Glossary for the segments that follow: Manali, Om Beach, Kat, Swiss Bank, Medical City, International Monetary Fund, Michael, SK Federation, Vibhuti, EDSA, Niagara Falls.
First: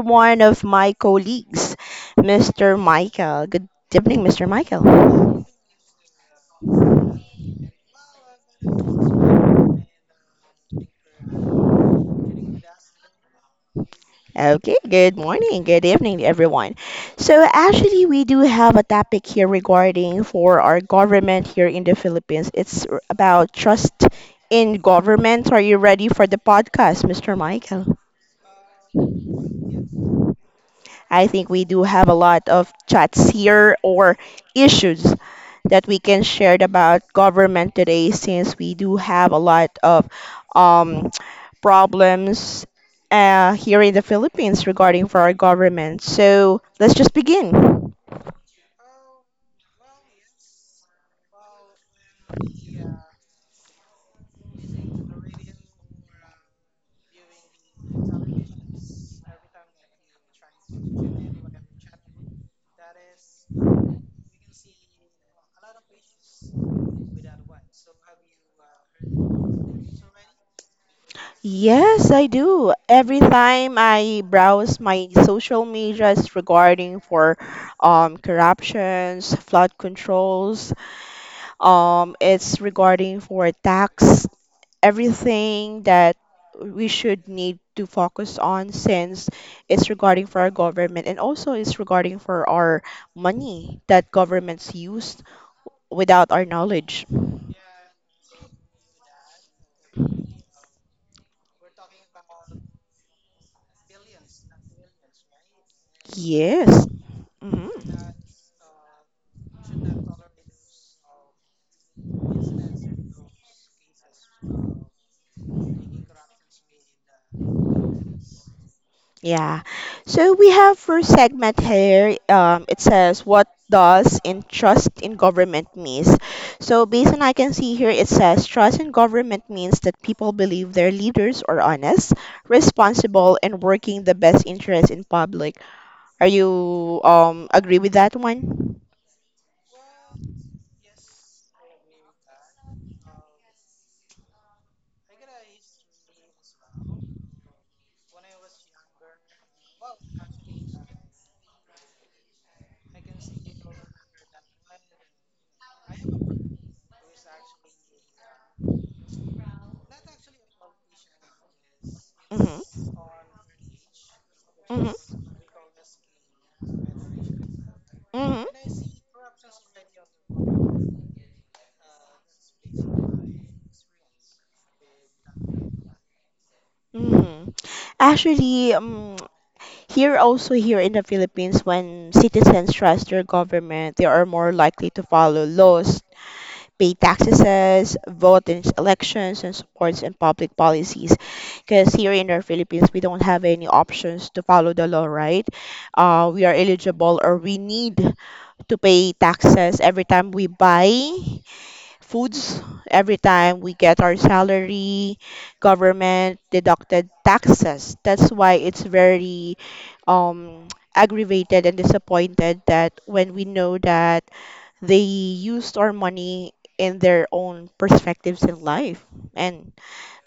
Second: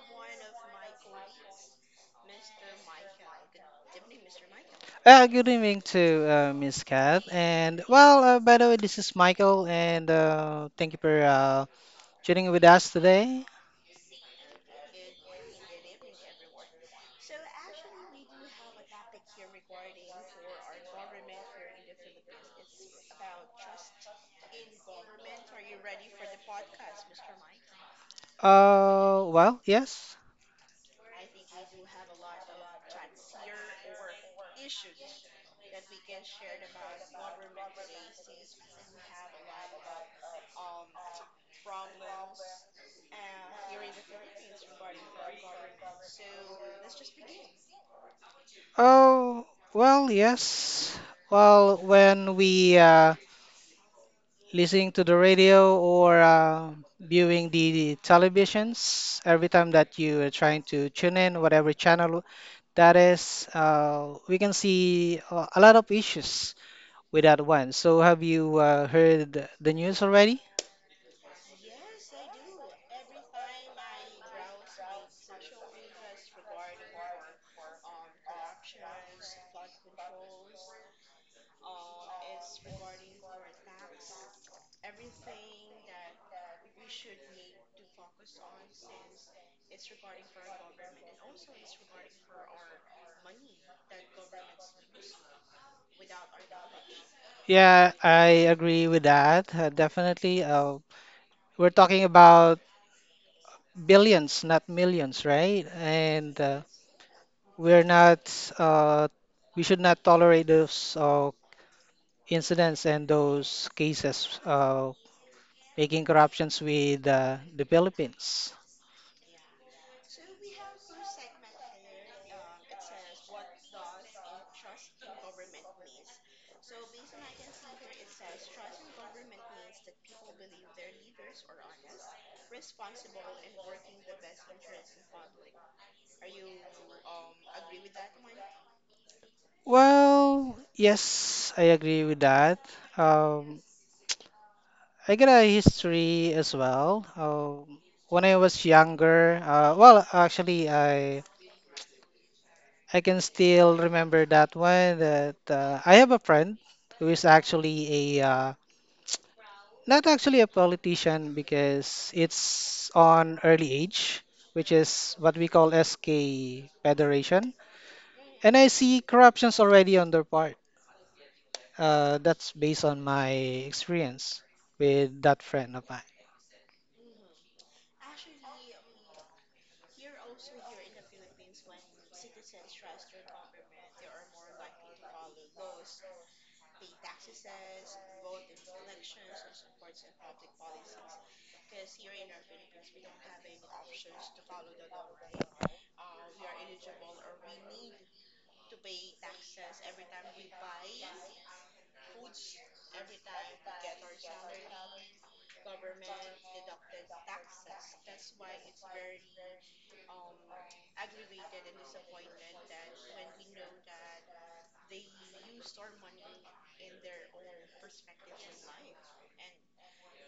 one of my colleagues, Mr. Michael. Good evening, Mr. Michael. Good evening to Miss Kat. And well, by the way, this is Michael, and thank you for tuning in with us today. Okay, good morning, good evening, to everyone. So, actually, we do have a topic here regarding for our government here in the Philippines. About trust in government. Are you ready for the podcast, Mr. Michael? Well, yes. I think we do have a lot of chats here or issues that we can share about government today since we do have a lot of um, problems here in the Philippines regarding for our government. So let's just begin. Oh, well, yes. Well, when we listening to the radio or viewing the televisions, every time that you are trying to tune in, whatever channel that is, we can see a lot of issues without one. So have you heard the news already? Yes, I do. Every time I browse my social medias regarding for corruptions, flood controls, it's regarding for tax, everything that we should need to focus on since it's regarding for our government, and also it's regarding for our money that governments used without our knowledge. Yeah, I agree with that. Definitely. We're talking about billions, not millions, right? And Yes. Hmm. we're not, uh, we should not tolerate those incidents and those cases making corruptions with the Philippines. Yeah. So we have first segment here. It says, what does in trust in government means. So based on I can see here, it says trust in government means that people believe their leaders are honest, responsible, and working the best interest in public. Are you agree with that one? Well, yes, I agree with that. Um, I get a history as well. When I was younger, well, actually, I can still remember that one. That I have a friend who is actually a not actually a politician because Mm-hmm. it's on early age, which is Mm-hmm. what we call SK Federation, and I Mm-hmm. see corruptions already on their part. That's based on my experience with that friend of mine. Mm-hmm. Actually, here also here in the Philippines, when citizens trust their government, they are more likely to follow laws, pay taxes, vote in elections, and supports in public policies. Because here in the Philippines, we don't have any options to follow the law, right? We are eligible, or we need to pay taxes every time we buy foods, every time we get our salary, government deducted taxes. That's why it's very um, aggravated and disappointed that when we know that they used our money in their own perspectives in life, and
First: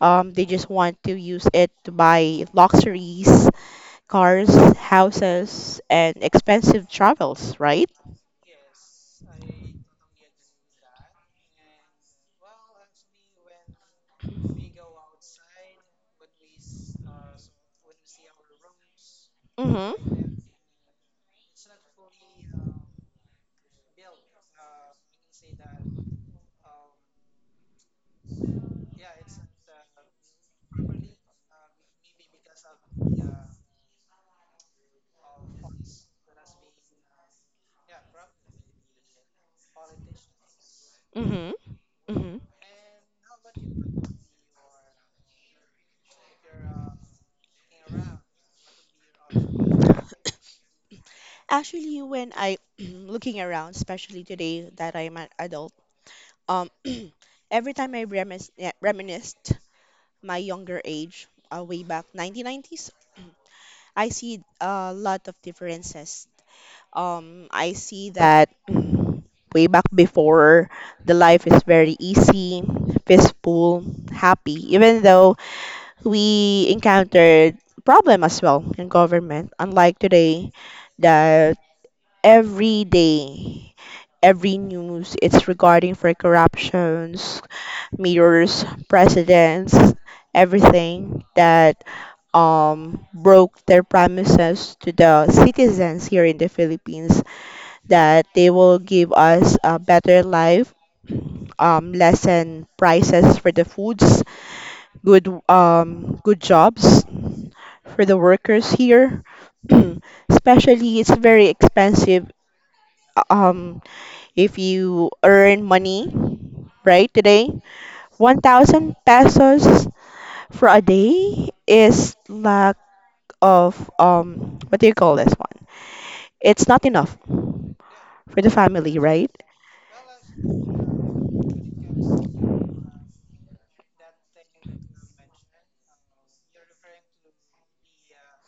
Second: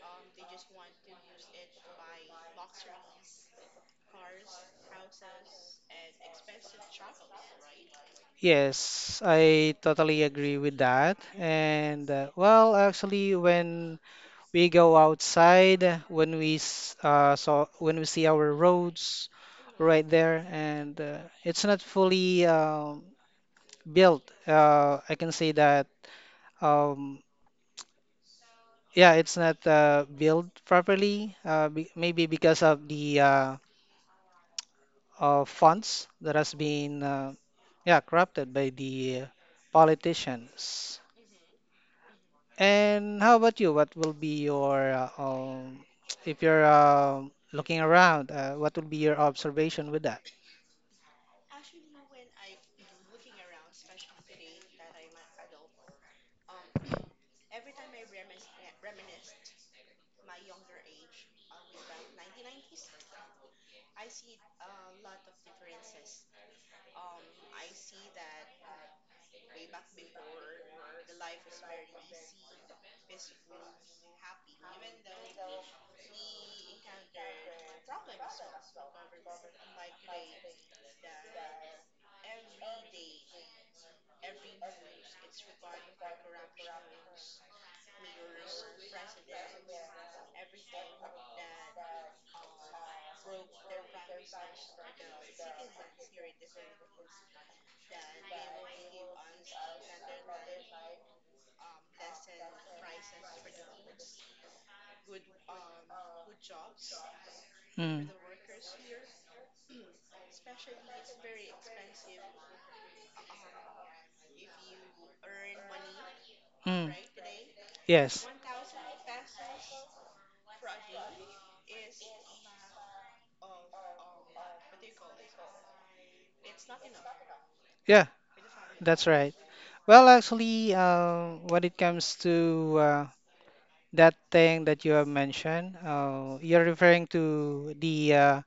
they just want to use it to buy luxuries, cars, houses, and expensive travels, right? Yes, I totally agree with that. And well, actually, when we go outside, when we see our roads right Mm-hmm. there, and it's not fully built. I can say that. Um, yeah, it's not built properly. Be Maybe because of the funds that has been yeah corrupted by the politicians. Mm-hmm. Mm-hmm. And how about you? What will be your If you're looking around, what will be your observation with that? Actually, when I looking around, especially today that I'm an adult, um, every time I remis yeah, reminisced my younger age, way back 1990s, I see a lot of differences, I see that way back before, the life is very easy, peaceful, happy, even though we encountered problem as well in government, unlike today that every day every news it's regarding for corruptions, mirrors, presidents, everything that broke their promises to the citizens here in the Philippines that they will give us a better life, lessen prices for the foods, good jobs for Mm. the workers here. Especially, it's very expensive. Um, if you earn money, Mm. right today, Yes. 1,000 pesos for a day is lack of what do you call this one? It's not enough Yeah, for the family, that's right? right. Well, actually, when it comes to that thing that you have mentioned, you're referring to the uh,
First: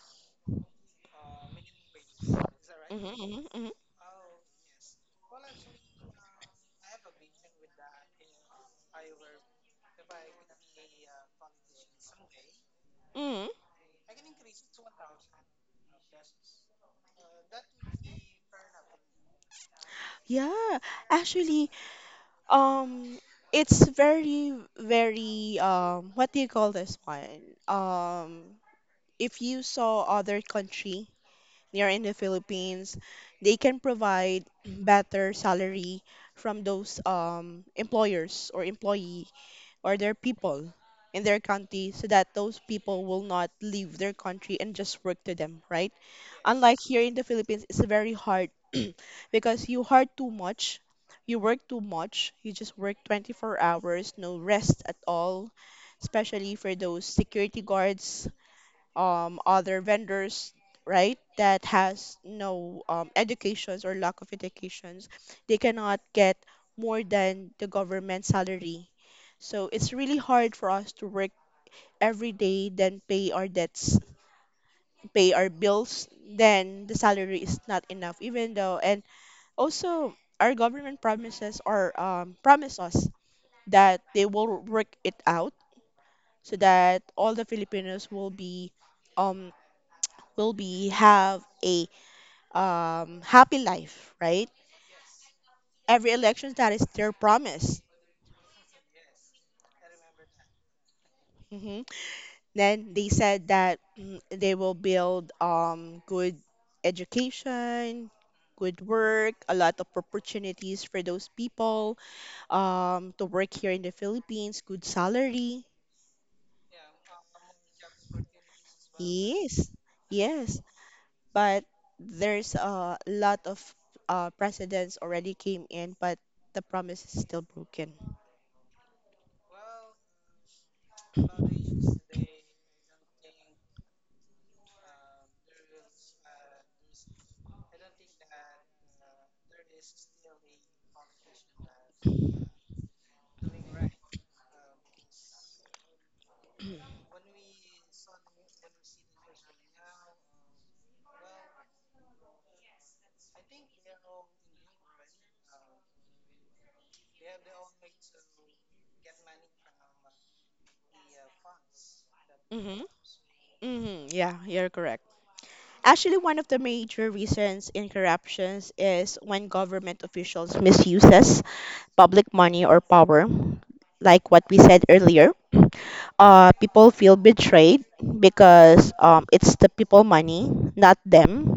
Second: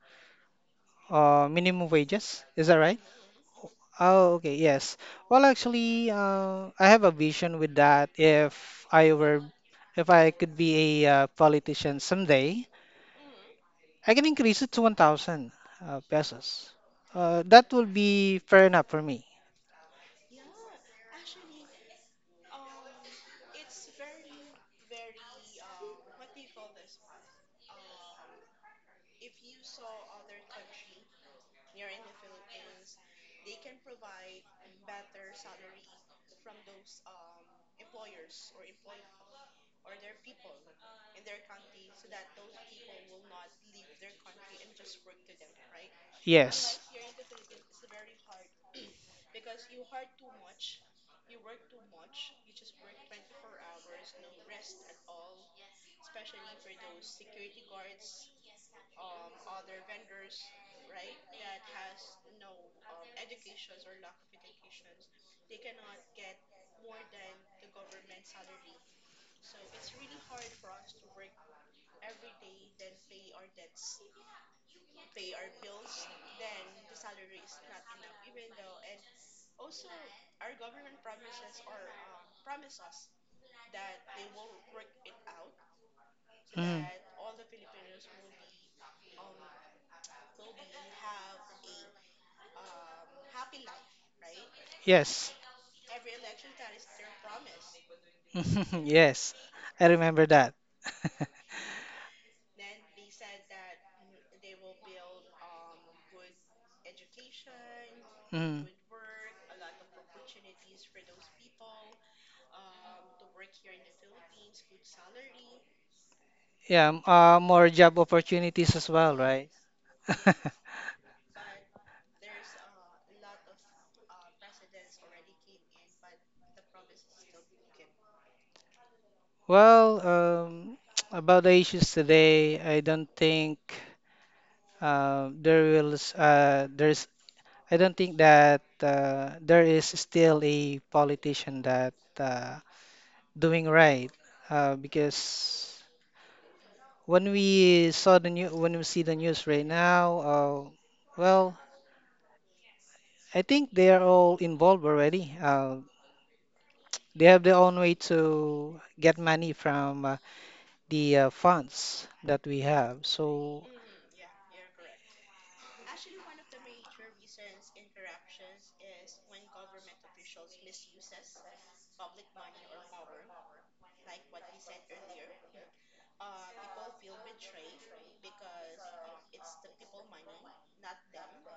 uh, minimum wages, is that right? Mhm, mhm, mhm, Oh, okay, yes. Well, actually, I have a vision with that. If I could be a politician someday, mhm. I can increase it to 1,000 pesos. That will be fair enough for me. Yeah, actually, um, it's very, very, what do you call this one? If you saw other country near in the Philippines, they can provide better salary from those employers or employee or their people in their country so that those people will not leave their country and just work to them, right? Unlike Yes. here in the Philippines, it's very hard because you hard too much, you work too much, you just work 24 hours, no rest at all, especially for those security guards, other vendors, right, that has no educations or lack of educations, they cannot get more than the government salary, so it's really hard for us to work every day, then pay our debts, pay our bills, then the salary is not enough, even though. And also our government promises, or promise us that they will work it out so Mhm. that all the Filipinos um will be have a happy life, right? Yes. Every election, that is their promise. Yes. I remember that. Hmm. Then they said that they will build good education, Mhm. good work, a lot of opportunities for those people to work here in the Philippines, good salary. Yeah, more job opportunities as well, right? Yes, yes, but there's a lot of presidents already came in, but the promise is still broken. Well, about the issues today, I don't think there will s- there's I don't think that there is still a politician that uh, doing right because when we see the news right now, well, I think they are all involved already. They have their own way to get money from the funds that we Mm-hmm. have. So Hmm. Yeah, you're correct. Actually, one of the major reasons in corruptions is when government officials misuses public money or power, like what we said earlier. People feel betrayed because it's the people money, not them.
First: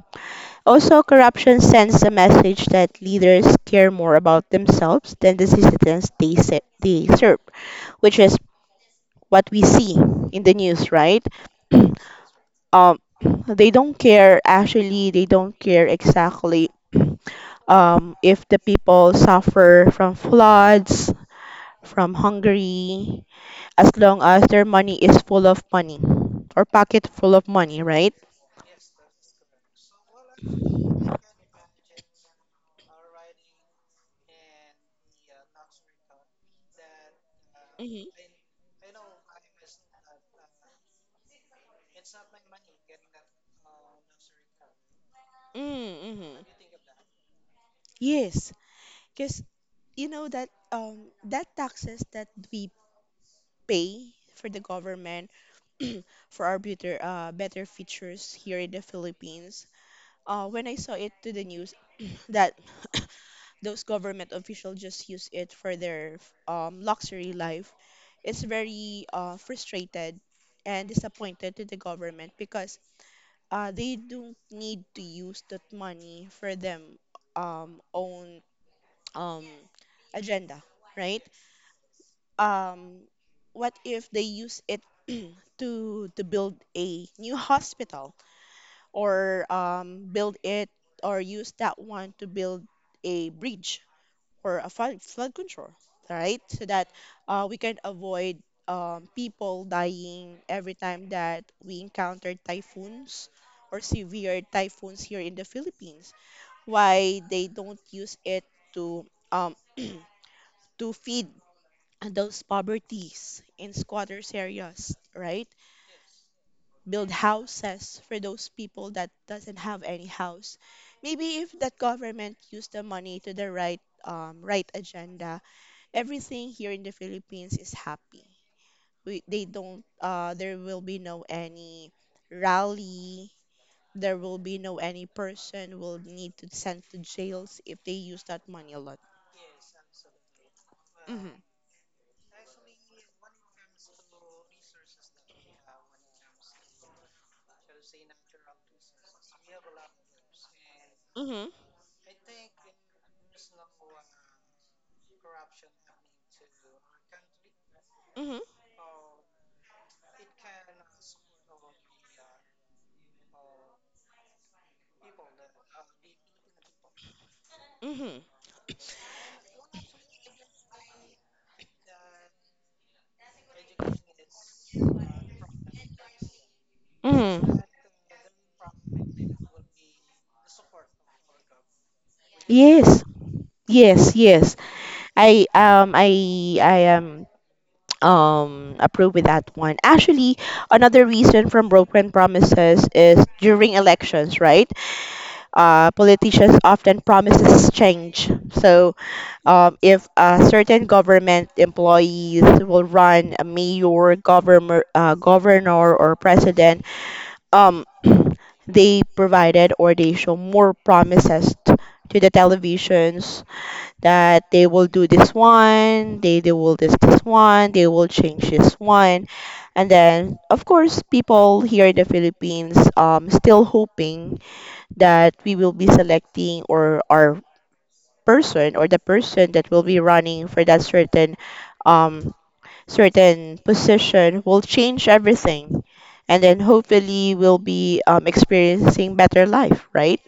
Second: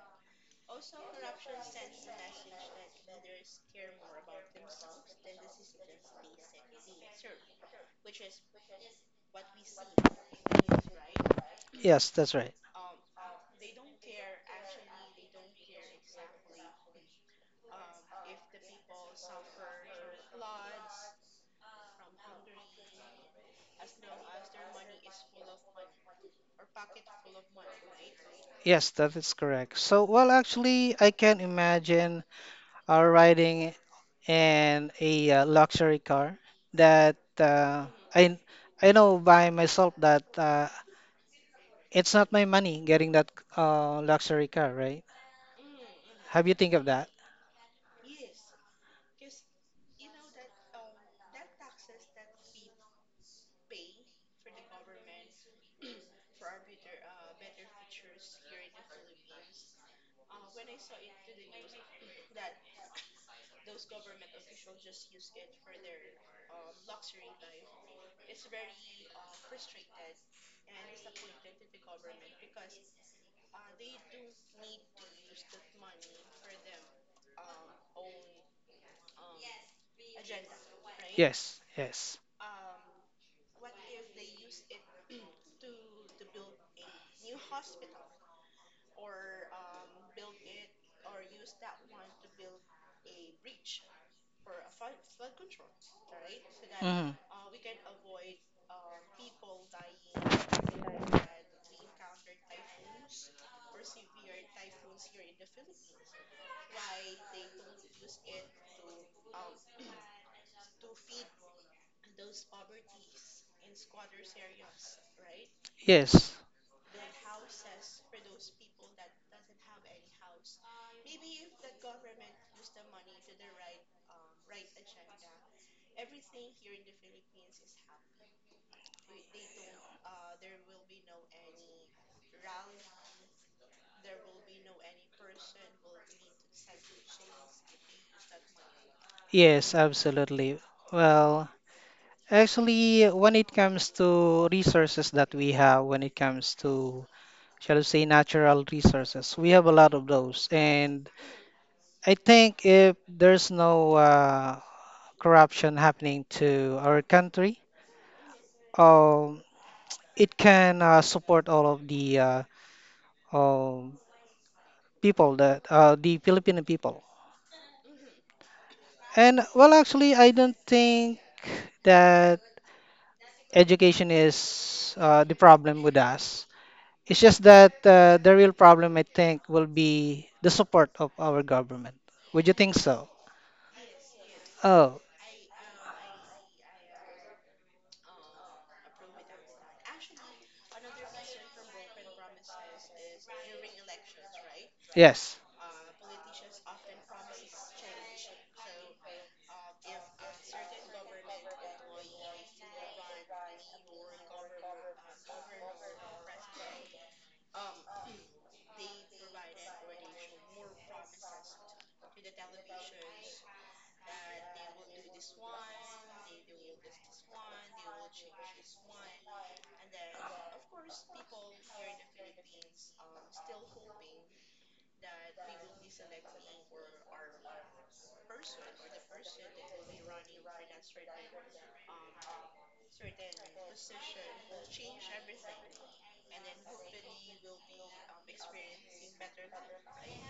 Also, corruption sends a message that leaders care more about themselves than the citizens they serve, which is what we see in the news, right? yes, that's right. um they don't care, actually, they don't care exactly if the people suffer from floods, from hungry, as long as their money is full of money, or pocket full of money, right? Yes, that is correct. So well, actually, I can imagine riding in a luxury car that Mm-hmm. I I know by myself that it's not my money getting that luxury car, right? Have you Mm-hmm. think of that? Yes, because you know that that taxes that we pay for the government for our better better features here in the Philippines. When I saw it to the news that those government officials just use it for their luxury life, it's very frustrated and disappointed to the government because they don't need to use that money for them own um, agenda, right? Yes, yes. Um, what if they use it to build a new hospital, or build it, or use that one to build a bridge, or a flood control, right? So that Mhm. We can avoid people dying every time that we encounter typhoons or severe typhoons here in the Philippines. Why they don't use it to um, to feed those poverties in squatters areas, right? Yes, Build houses for those people that doesn't have any house. Maybe if that government used the money to the right right agenda, everything here in the Philippines is happy. We, they don't, There will be no any rally. There will be no any person will need to send to jails if they use that money a lot. yes, absolutely. Mm-hmm. Well, actually, when it comes to resources that we have, when it comes to, shall we say, natural resources, we have a lot of those. And Mm-hmm. I think if there's no corruption happening to our country, Mm-hmm. um, it can support all of the um, people that the Filipino people. Mm-hmm. And well, actually, I don't think that education is the problem with us. It's just Mm-hmm. that the real problem, I think, will be the support of our government. Would you think Yes, so? yes, yes. Oh, I am approve with that one. Actually, another reason from broken promises is during elections, right? yes. Uh, politicians often promises change. So, if a certain government employees will run a mayor, governor, governor or president, um, they provided or they show more promises to the televisions that they will do this one, they will this one, they will change this one. And then, of course, people here in the Philippines still hoping that we will be selecting, or our person or the person that will be running for that certain um certain position will change everything, and then hopefully we'll be experiencing better life, right?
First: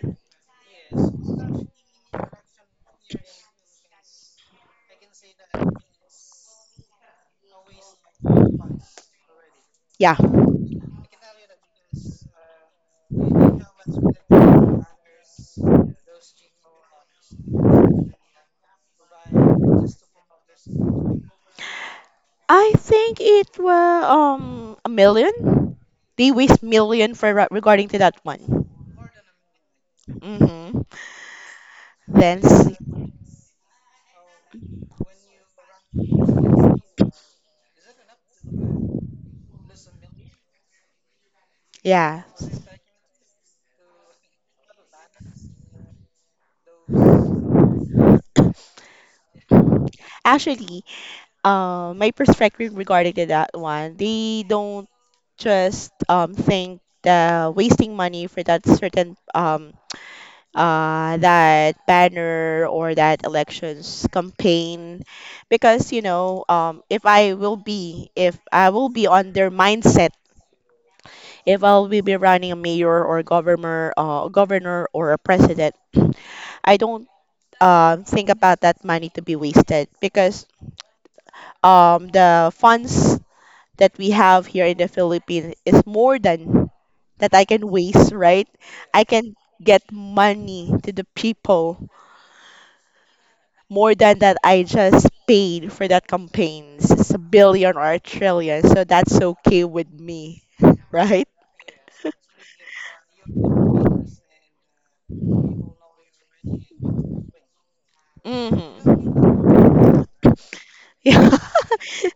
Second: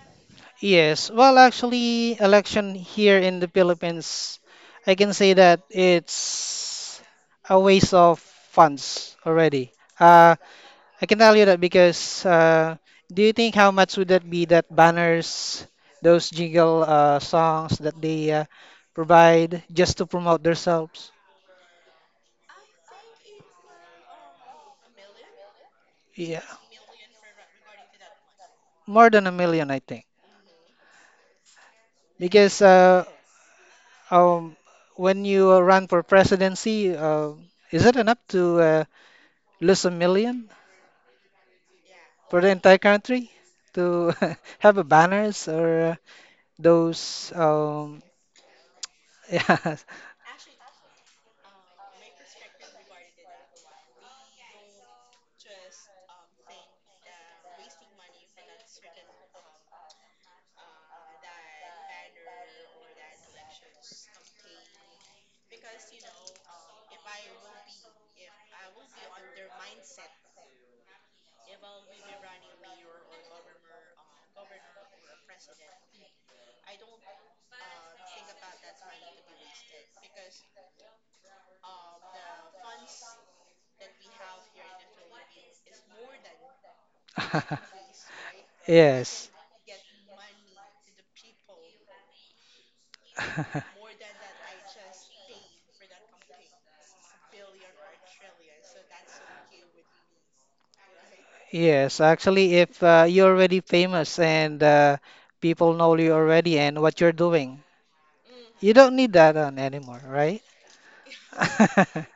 Yes. Well, actually, election here in the Philippines, I can say that it's a waste of funds already. Yeah, Uh, I can tell you that because do you think how much would that be that banners, those jingle songs that they provide just to promote themselves? I think it was a million. They Yeah, waste million for regarding to that one. more than a million, I think. Mm-hmm. then Because s- um, when you run for presidency, is it enough to lose a million yeah, for the entire country to have a banners or those? Yes, actually, my perspective regarding to that one, they don't just think the wasting money for that certain that banner or that elections campaign, because you know, if I will be on their mindset, if I will be running a mayor or governor, governor or a president, I don't think about that money to be wasted, because the funds that we have here in the Philippines is more than that I can waste, right? I yes, can get money to the people more than that I just paid for that campaigns. It's a billion or a trillion, so that's okay with me, right? yes. Actually, if you're already famous and people know you already and what you're doing, you don't need Hmm. that on anymore, right? Yeah.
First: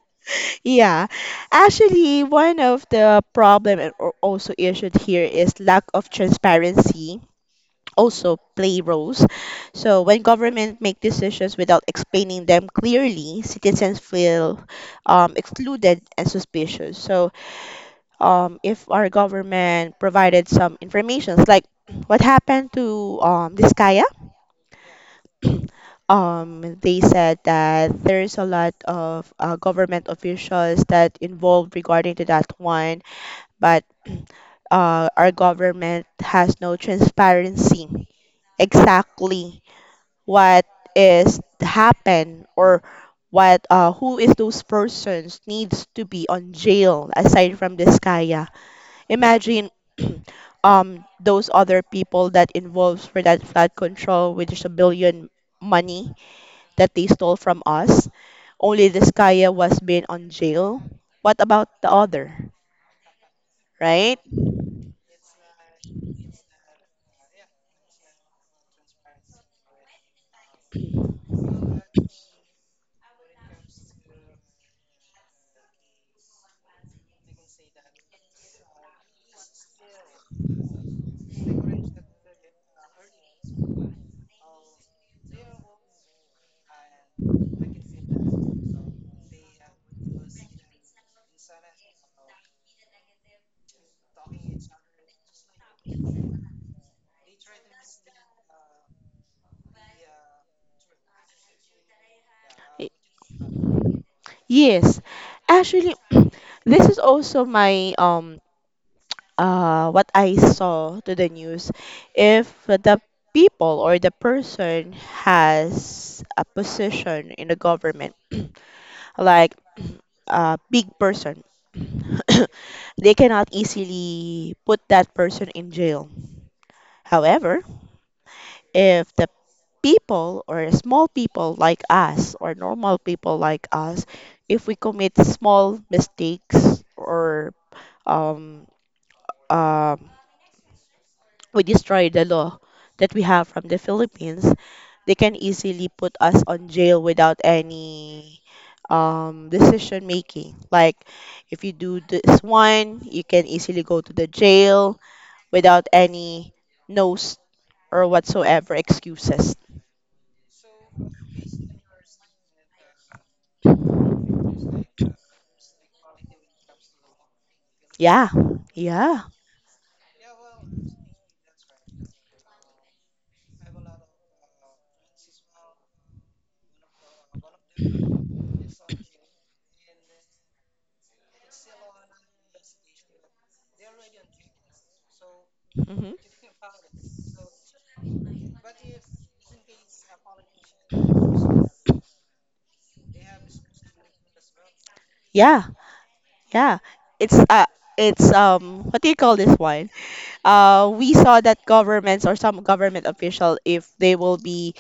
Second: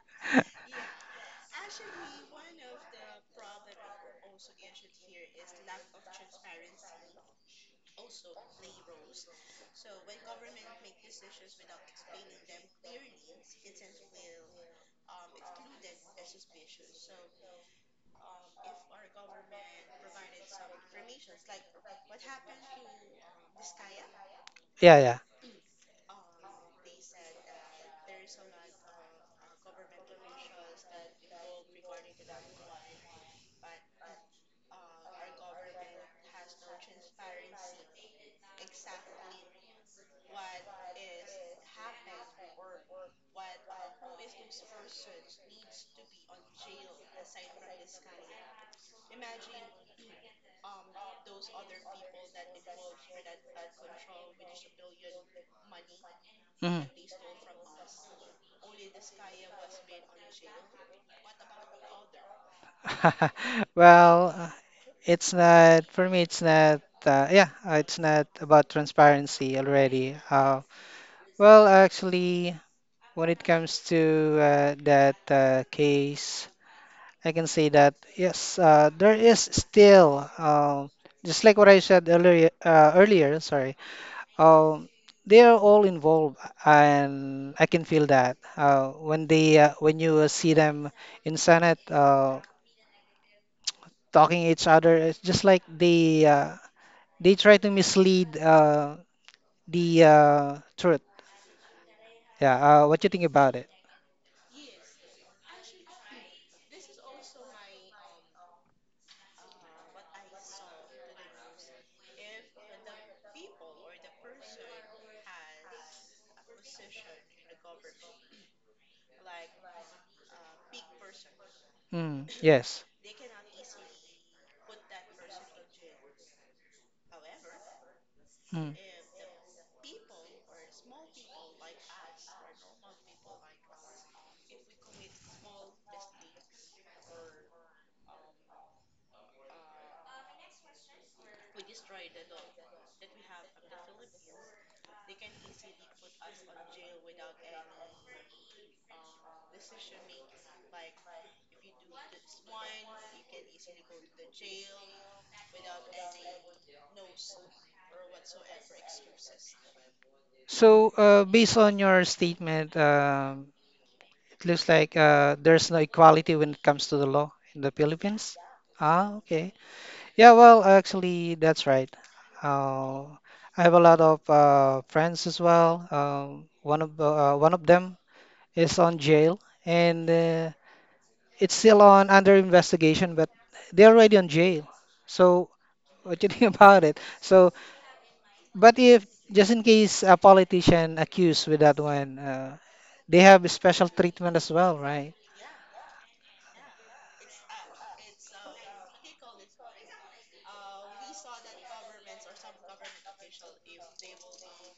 Yeah. Actually, one of the problem and also issued here is lack of transparency also play roles. So when government make decisions without explaining them clearly, citizens feel excluded and suspicious. So if our government provided some informations, like what happened to this Kaya, Yeah, yeah. They said that there's a lot of government officials that involved regarding to that one, but our government has no transparency exactly what is happen, or what who is those persons needs to be on jail aside from this kaya. Imagine those other people that involves for that flood control, which is a billion money Mhm. that they stole from us. Only this kaya was being on jail. What about the other, right? Well, it's not for me. It's not. Yeah, it's not about transparency already. Well, actually, when it comes to that case, I can say that yes, there is still just like what I said earlier. Earlier, sorry. Um, they are all involved, and I can feel that when you see them in Senate. Talking each other. It's just like they try to mislead the truth. Yeah. What you think about it? Yes, actually, this is also my what I saw to the news, if the people or the person has a position in the government, like a big person, Mm, yes. they cannot easily put that person in jail. However, Mm. if the people or small people like us, or normal people like us, if we commit small mistakes, or um, um we destroy the law that we have from the Philippines, they can easily put us on jail without any decision making. Like if you do this one, you can easily go to the jail without any no's or whatsoever excuses. So, based on your statement, it looks like there's no equality when it comes to the law in the Yeah, Philippines. Ah, yeah, okay. Yeah, well, actually, that's right. I have a lot of friends as well. One of them is on jail, and it's still on under investigation, but they're already on jail. So hmm what you think about it? So, but if just in case a politician accused with that one, they have a special treatment as well, right? yeah, yeah. It's uh, it's what do you call this one? We saw that governments or some government official, if they will be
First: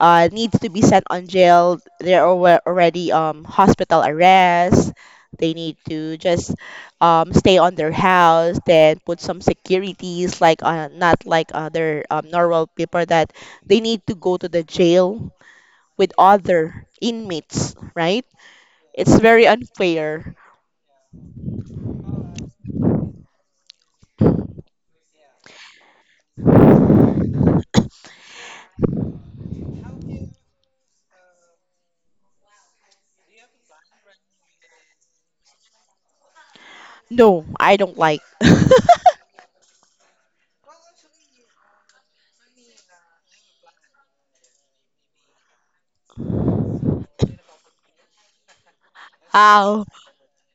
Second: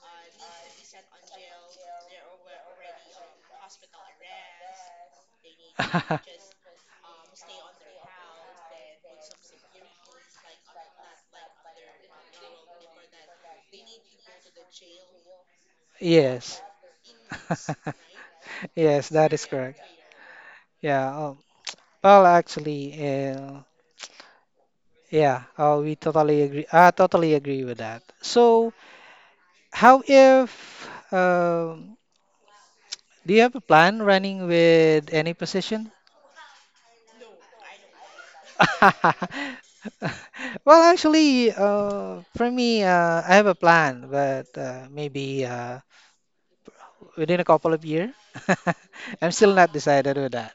needs to be sent on jail, they're already hospital arrest. They need to just stay on their house, then put some securities, like not like other normal people that they need to go to the jail with Yes. other inmates, right? Yes, It's that is very correct. unfair. Yeah. Well, actually, yeah, we totally agree. I totally agree with that. So, how if um, do you have a plan running with any position? No, I don't like. Well, actually, for me, I have a plan, but maybe within a couple of years. I'm still not How? decided with that.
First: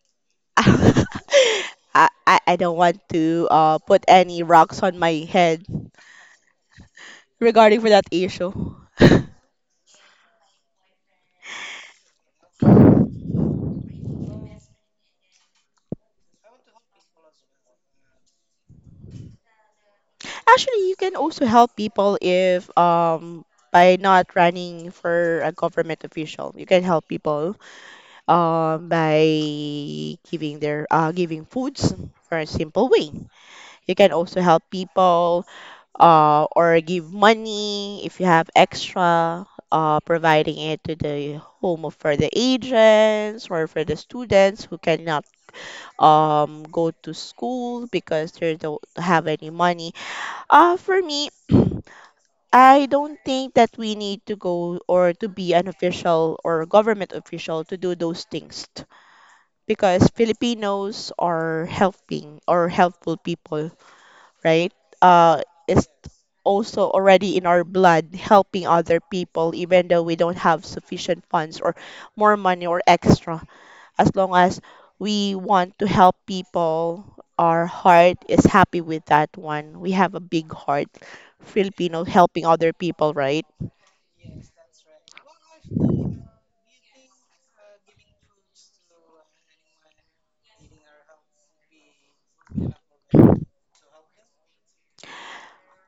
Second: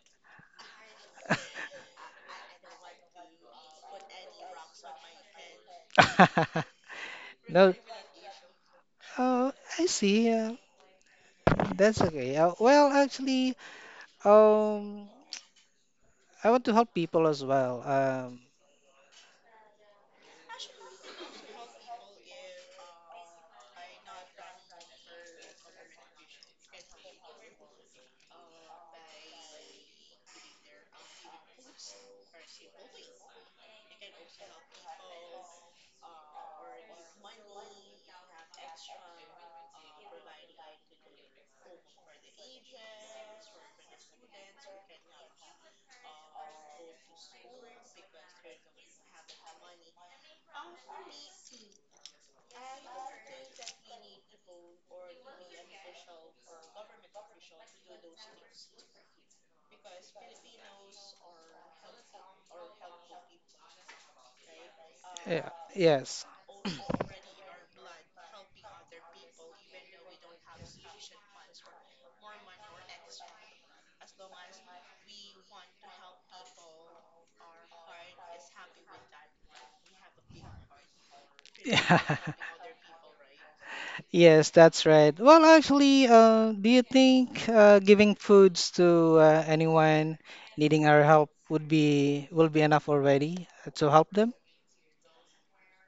I, I don't want to put any rocks on my head No, regarding for that issue. oh, I see. That's okay. Well, actually, um, I want to help people as well. Actually, you can also help people if by not running for a government official. You can help people by giving foods for a simple way. You can also help people or give money if you have extra, providing it to the home for the agents or for the students who cannot go to school because they don't have any money. For me, I don't think that we need to go or to be an official or government official to do those things because Filipinos are helping or helpful people right? Uh, Yeah, it's yes. also already in our blood helping other people, even though we don't have sufficient funds or more money or extra. As long as we want to help people, our heart is happy with that one. We have a big heart, Filipino Yeah. helping other people, right? Yes, that's right. Well, actually, do you think giving foods to anyone needing our help would be will be enough already to help them?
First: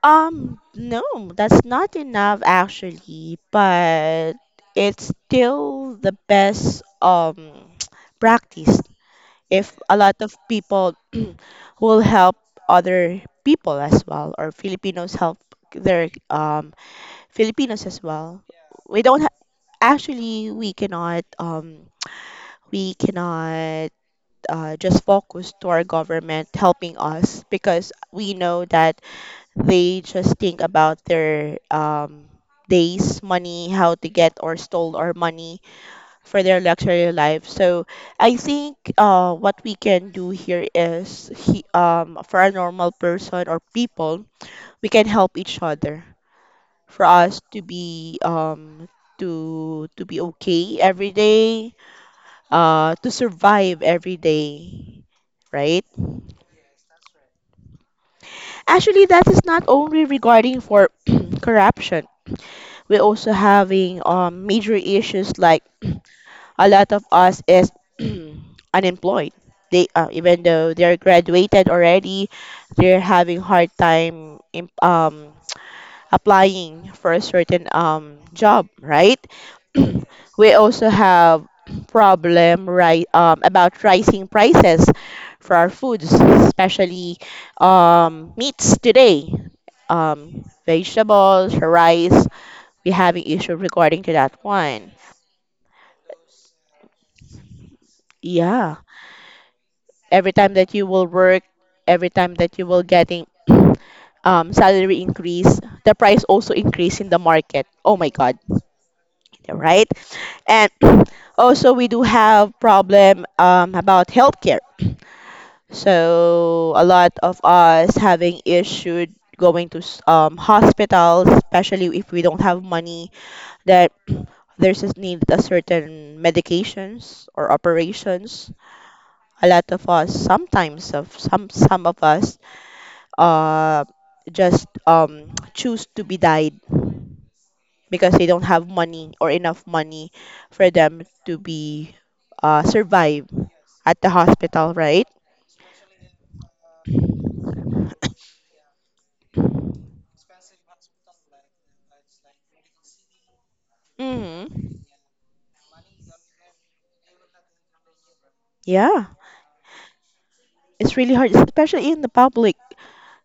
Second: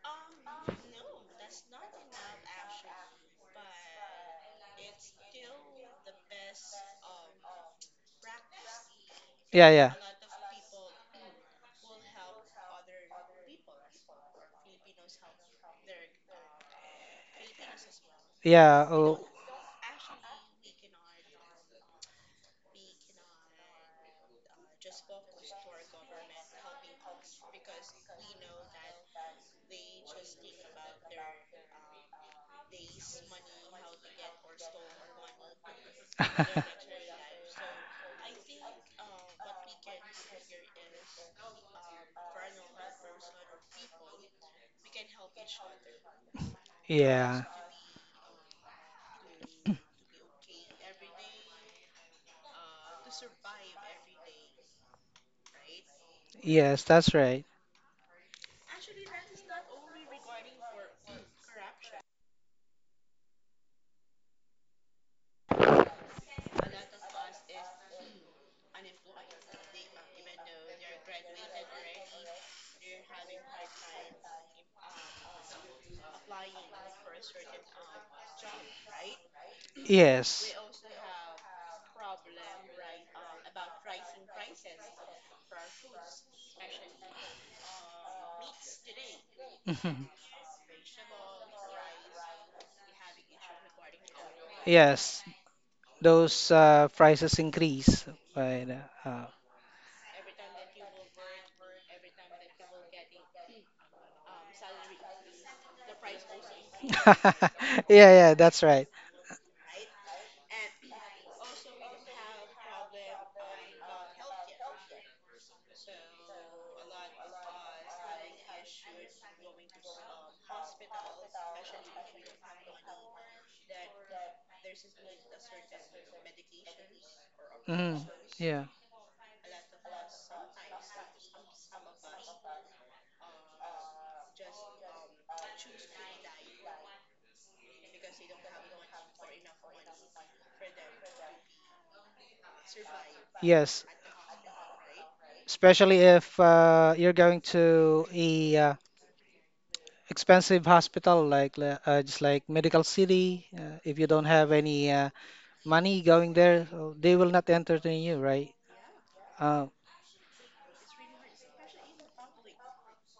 No, that's not enough actually, but it's still the best practice Yeah, if yeah, a lot of people will help other people as well, or Filipinos help their Filipinos as well. yeah. We don't Oh, ha- Actually we cannot just focus to our government helping us because we know that they just think about their days, money, how to get or stole our money for their luxury life. So I think what we can do here is, for a normal person or people, we can help each other for us yeah. to be to be okay every day, to survive every day, right? Yes, that's right. Actually, that is not only regarding for corruption. We're also having major issues like a lot of us is unemployed. They Even though they're graduated already, they're having hard time applying for a certain job, right? We Yes, also have problem right about rising prices for our foods, especially meats today, mhm. Vegetables, rice. We having issue regarding to that one. Yes. Those prices increase by Yeah. the, uh, Every time that you will work, every time that you will getting salary increase, the price also increase in the market. yeah, Oh my yeah. God, That's right. right? And also we do have problem about healthcare. So a lot of us having issued going to hospitals, especially if we don't have money, that there's a need a certain medications or Mhm. operations. Yeah. A lot of us sometimes of some of us uh, just choose to be died because they don't have money or enough money for them to be survive Yes. at the hospital, right? Especially if you're going to a expensive hospital just like Medical City. If you don't have hmm any money going there, so they will not entertain you, right? Yeah, Uh, it's really hard, especially in the public.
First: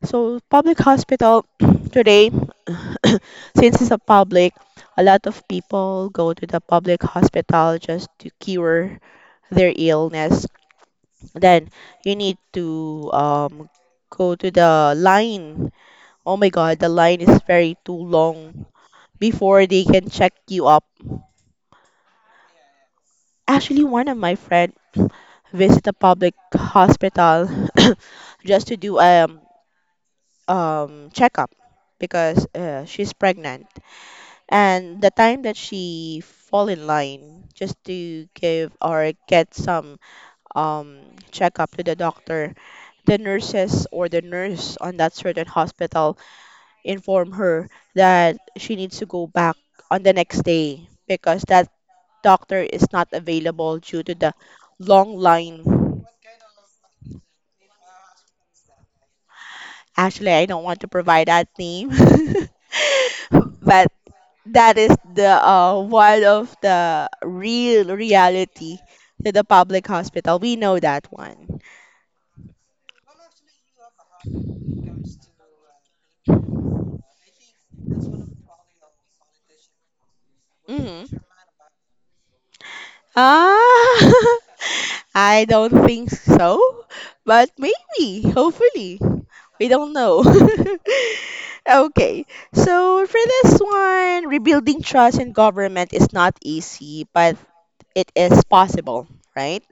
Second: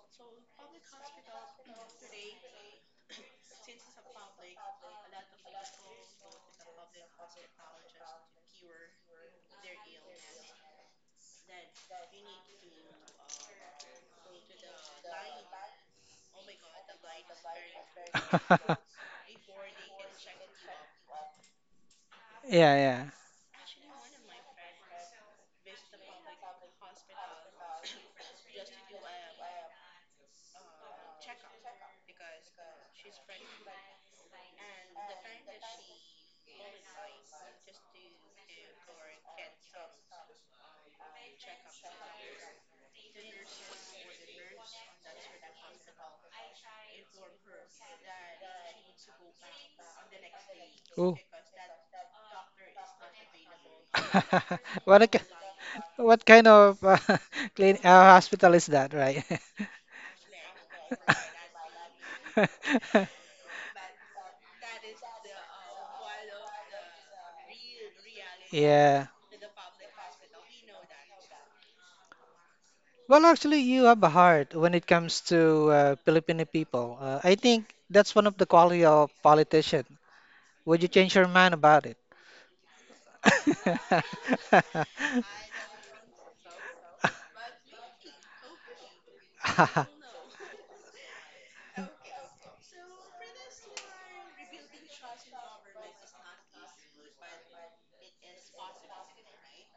So public hospital today, since it's a public, a lot of people go to the public hospital just to cure their illness. Then you need to go to the line. Oh my god, the line is very too long before they can check you up. yeah, yeah. Actually, one of my friend visit a public hospital just to do a checkup because she's pregnant. And the time that she fall in line just to give or get some um, checkup to the doctor, the nurses or the nurse on that certain hospital inform her that she needs to go back on the next day Ooh. because that doctor is not available due to the what a ki- long line. what kind of hospital is that, right? Actually, I don't want to provide that name, but that is the one of the real reality Yeah. to the public hospital. We know that one. Well, actually, you have a heart when it comes to Filipino people. I think that's one of the quality of politician. Would you hmm change your mind about it? Ah, I don't think so, but maybe, hopefully. We don't know. Okay, so for this one, rebuilding trust in government is not easy, but it is possible, right?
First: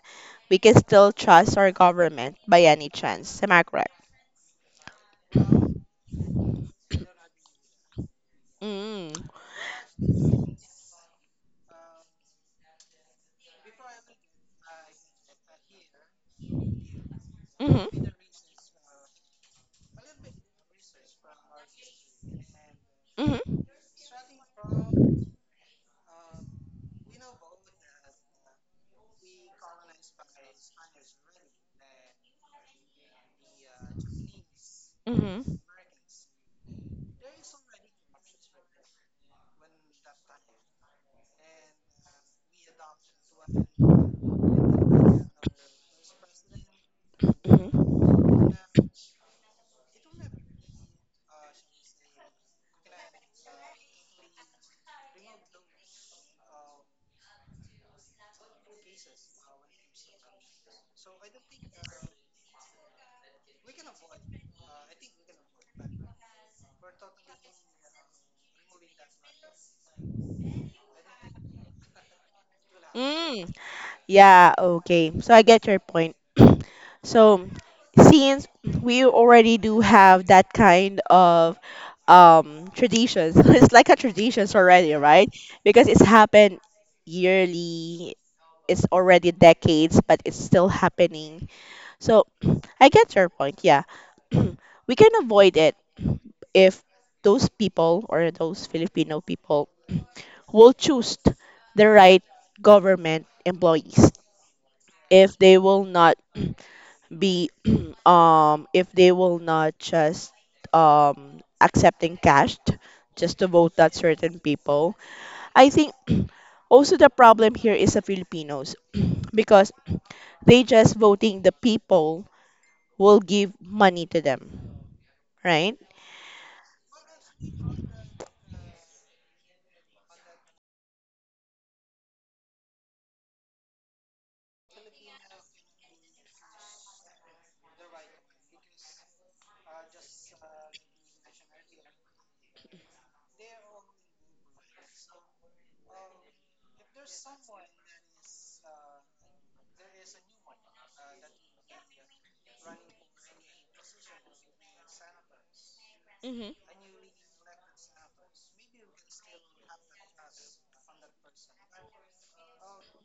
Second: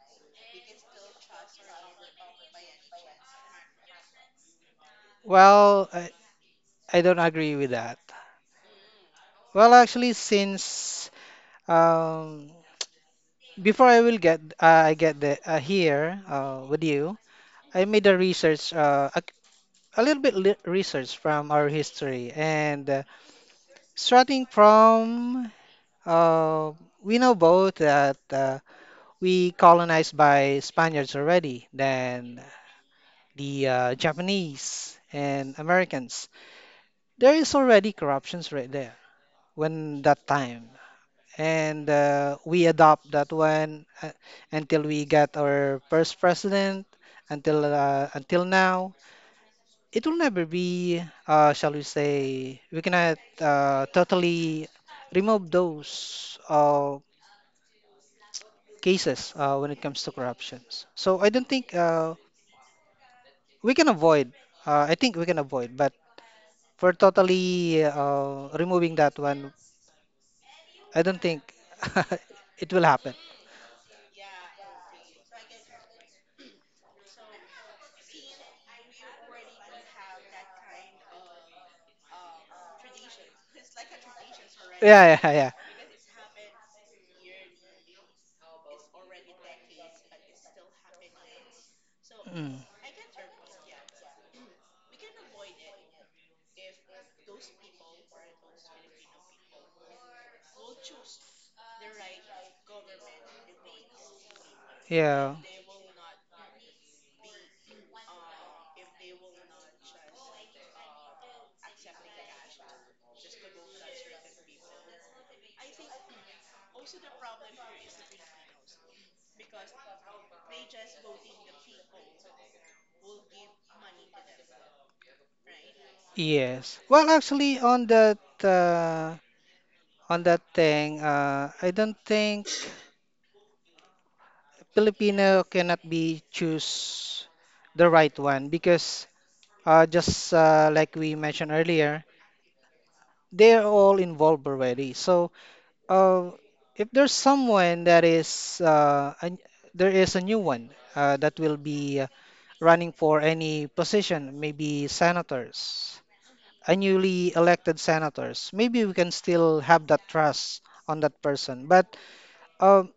We can still trust our government by any chance. Am I correct? Well, I don't agree with that. Mm. Well, actually, since um, before I will get I get the here with you, I Mm-hmm. made a research a little bit li research from our history and Mm-hmm. starting from Uh, we know both that we colonized by Spaniards already, then the Japanese and Americans. There is already corruptions right there when that time. And we adopt that one until we get our first president, Mm-hmm. Until now. It will never be, Shall we say, we cannot totally remove those. Cases when it comes to corruptions. So I don't think we can avoid. I think we can avoid, but for totally removing that one, I don't think it will happen. Mm-hmm. Yeah, okay. So I get your point. So since we already do have that kind of traditions, it's like a traditions already, Yeah, yeah, right? yeah. Yeah. Because it's happened yearly, it's already decades, but it's still happening. So Mm. I get your point, yeah. We can avoid it if those people or those Filipino people will choose the right government employees Yeah, if they will not be if they will not just accepting cash just to vote that certain people. I think also the problem here is the Filipinos because they just voting the people will give money to them, right? yes. Well, actually, on that thing, I don't think Filipino cannot be choose the right one because just like we mentioned earlier, they're all involved already. So uh, if there's someone that is a, there is a new one that will be running for any position, maybe senators, Mm-hmm. a newly elected senators, maybe we can still have that trust on that person. But um,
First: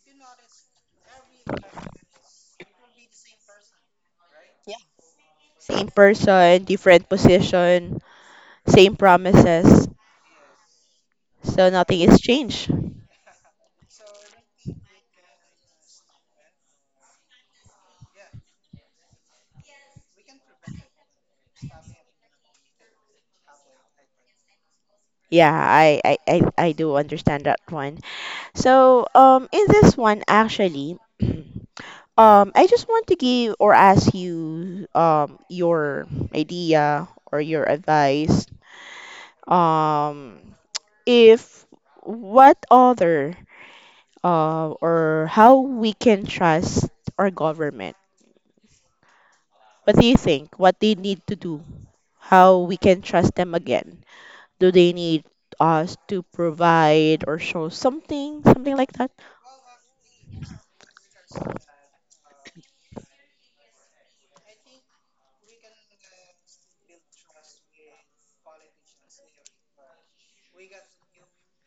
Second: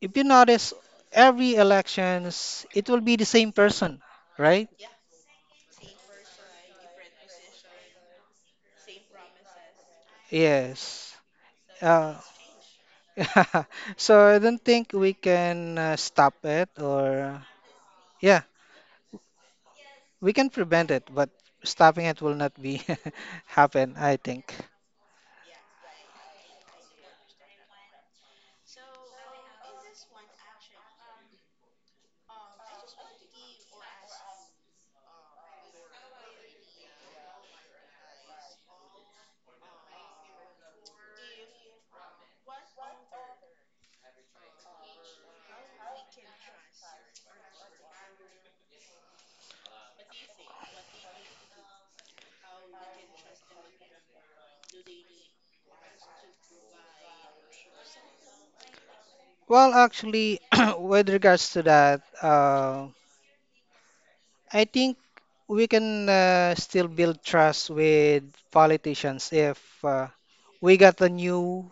if you notice, every elections it will be the same person, right? Yeah. Same person, different position, same promises, Yes. so nothing Uh, is changed. so I don't think we can stop it or. Yeah, we can prevent it, but stopping it will not be happen, I think. Yeah, I do understand that one. So, in this one, actually, I just want to give or ask you, your idea or your advice, um, if what other, or how we can trust our government. What do you think? What they need to do? How we can trust them again? Do they need us to provide or show something, something like that? Well, actually, with regards to that, I think we can still build trust with politicians if we got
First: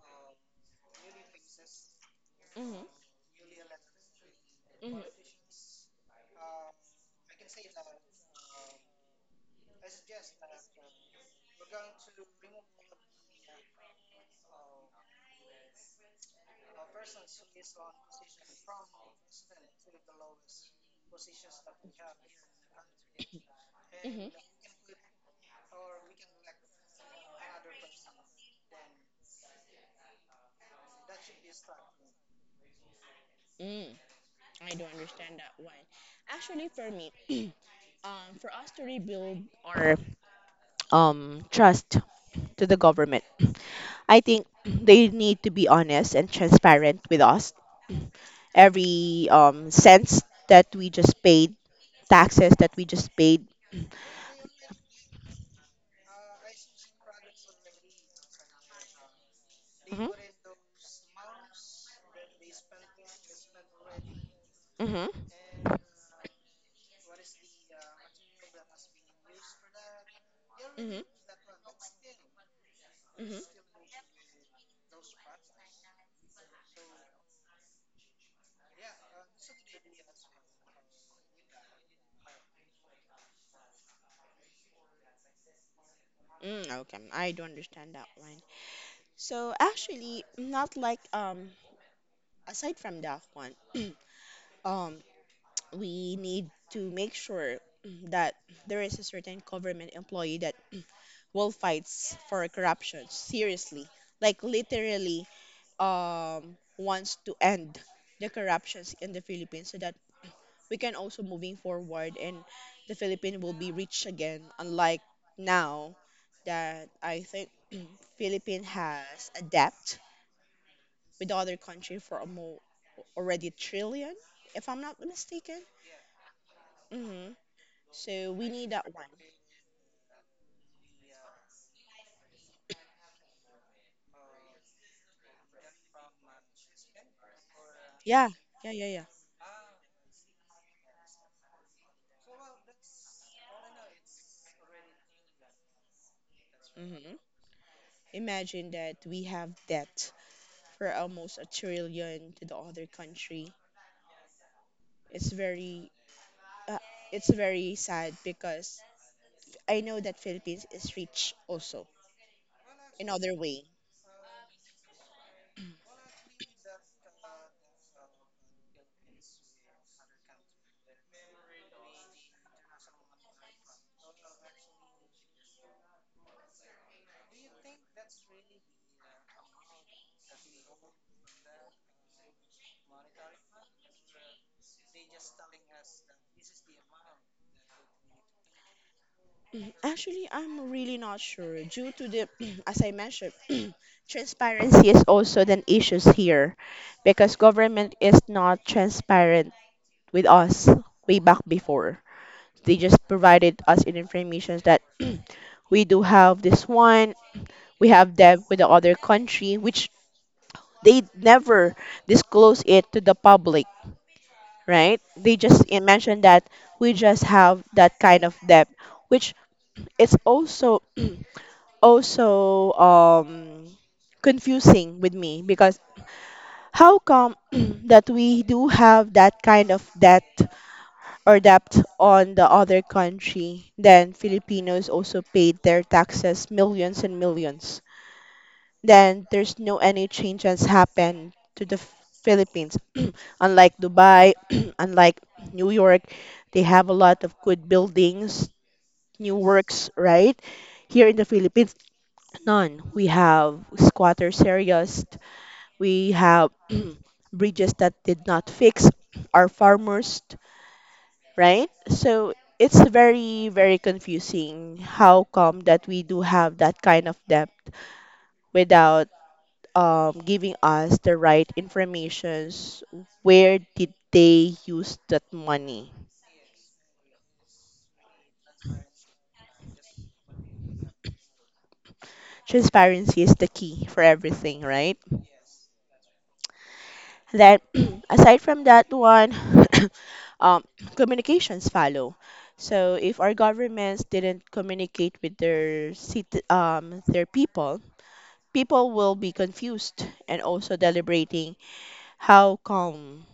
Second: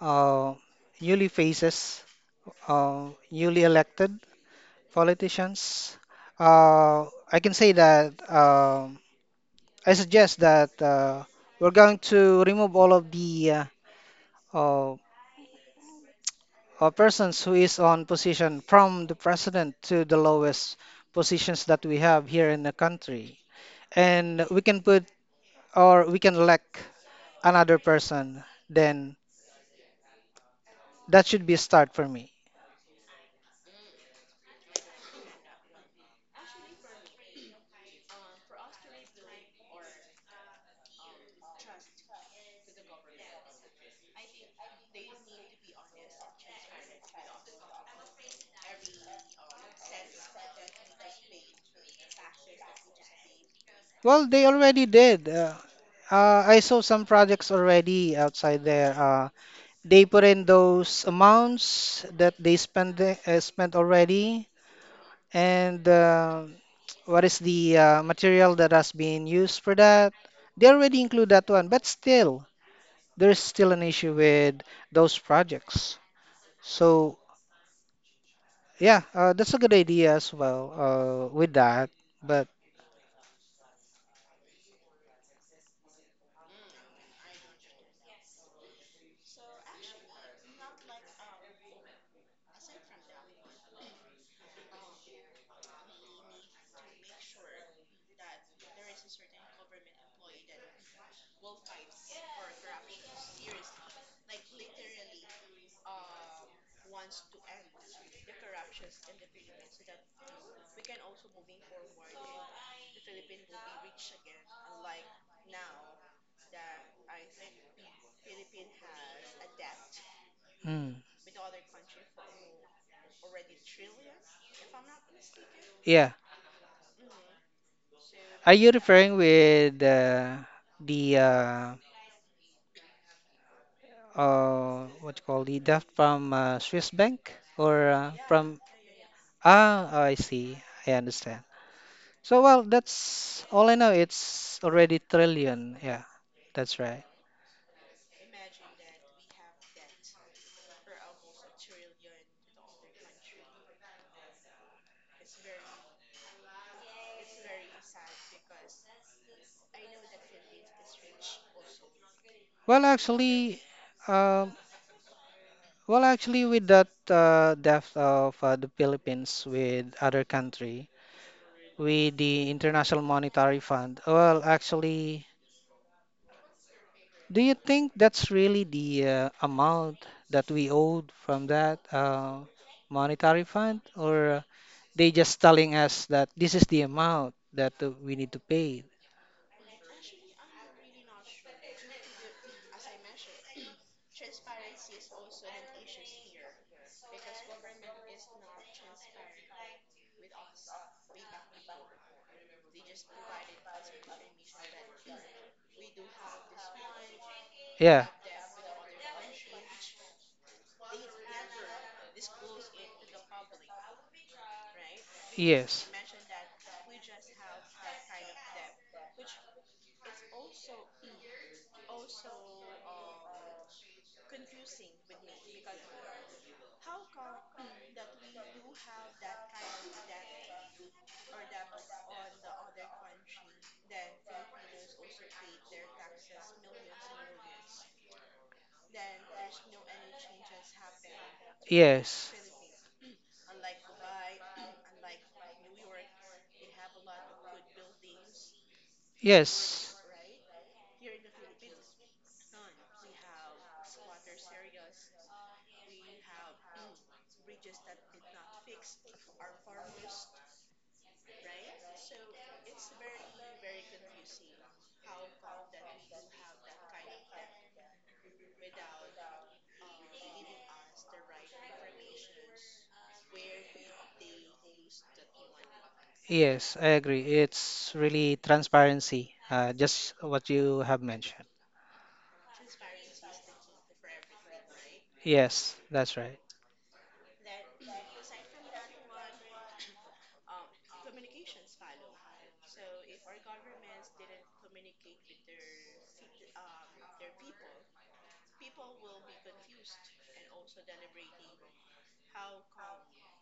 uh, newly faces, Mm-hmm, newly elected politicians. Uh, I can say that I suggest that we're going to remove all of the uh, uh, persons who is on position from the president to the lowest positions that we have here in the country, mm-hmm, and we can elect another person. Then that should be a start for me. mm-hmm. I do understand that one. Actually, for me, for us to rebuild our trust to the government, I think they need to be honest and transparent with us. Every cents that we just paid, taxes that we just paid. Well, they already did. I saw some projects already outside there. They Mhm, put in those amounts that they spend spent already, mhm, and what is the material that has been used for that. They already mhm, include that one, but still, there's mhm. still an issue with those projects. So, yeah, that's a good idea as well with that. But Mm, okay, I do understand that one. So actually, not like aside from that one. um we need to make sure that there is a certain government employee that will fights for corruption seriously, like literally wants to end the corruptions in the Philippines so that we can also moving forward and the Philippines will be rich again unlike now that I think Philippine has a debt mm, with the other country for a more already trillion if I'm not mistaken. yeah, hmm So are we you need that one. referring with the what you call the debt from Swiss Bank or Yeah, from? yeah, yeah, yeah. Ah, I see. I understand. So well, that's all I know. It's already trillion. Yeah, that's right. hmm Imagine that we have debt for almost a trillion to the other country. It's very, uh, it's very sad because I know that Philippines is rich also Well, in other actually, way. um, well, actually, with that depth of the Philippines with other country, with the International Monetary Fund. Well, actually, do you think that's really the amount that we owed from that monetary fund, or they just telling us that this is the amount that we need to pay? Mm, actually, I'm really not sure due to the, as I mentioned, transparency is also an issues here because government is not transparent with us way back before. They just provided us in information that we do have this one, we Yeah. have that with the other country, which they never disclose it to the public, right? They just Yes. mentioned that we just have that kind of debt, which it's also also confusing with me because how come that we do have that kind of debt or debt on the other country, then Filipinos also paid their taxes millions and millions. Then there's no any changes happen to the Yes. Philippines. Unlike Dubai, unlike New York, they have a lot of good buildings, new Yes. works, right? Here in the Philippines, none. We have squatters areas, we have bridges that did not fix, our farmers, right? So it's very, very confusing how come that we do have that kind of depth without giving us the right informations. Where did they use that money? Yes, I agree. It's really transparency, just what you have mentioned. Transparency is the key for everything, right? Yes, that's right. Then, aside from that one, um, communications follow. So if our governments didn't communicate with their their people, people will be confused and also deliberating how come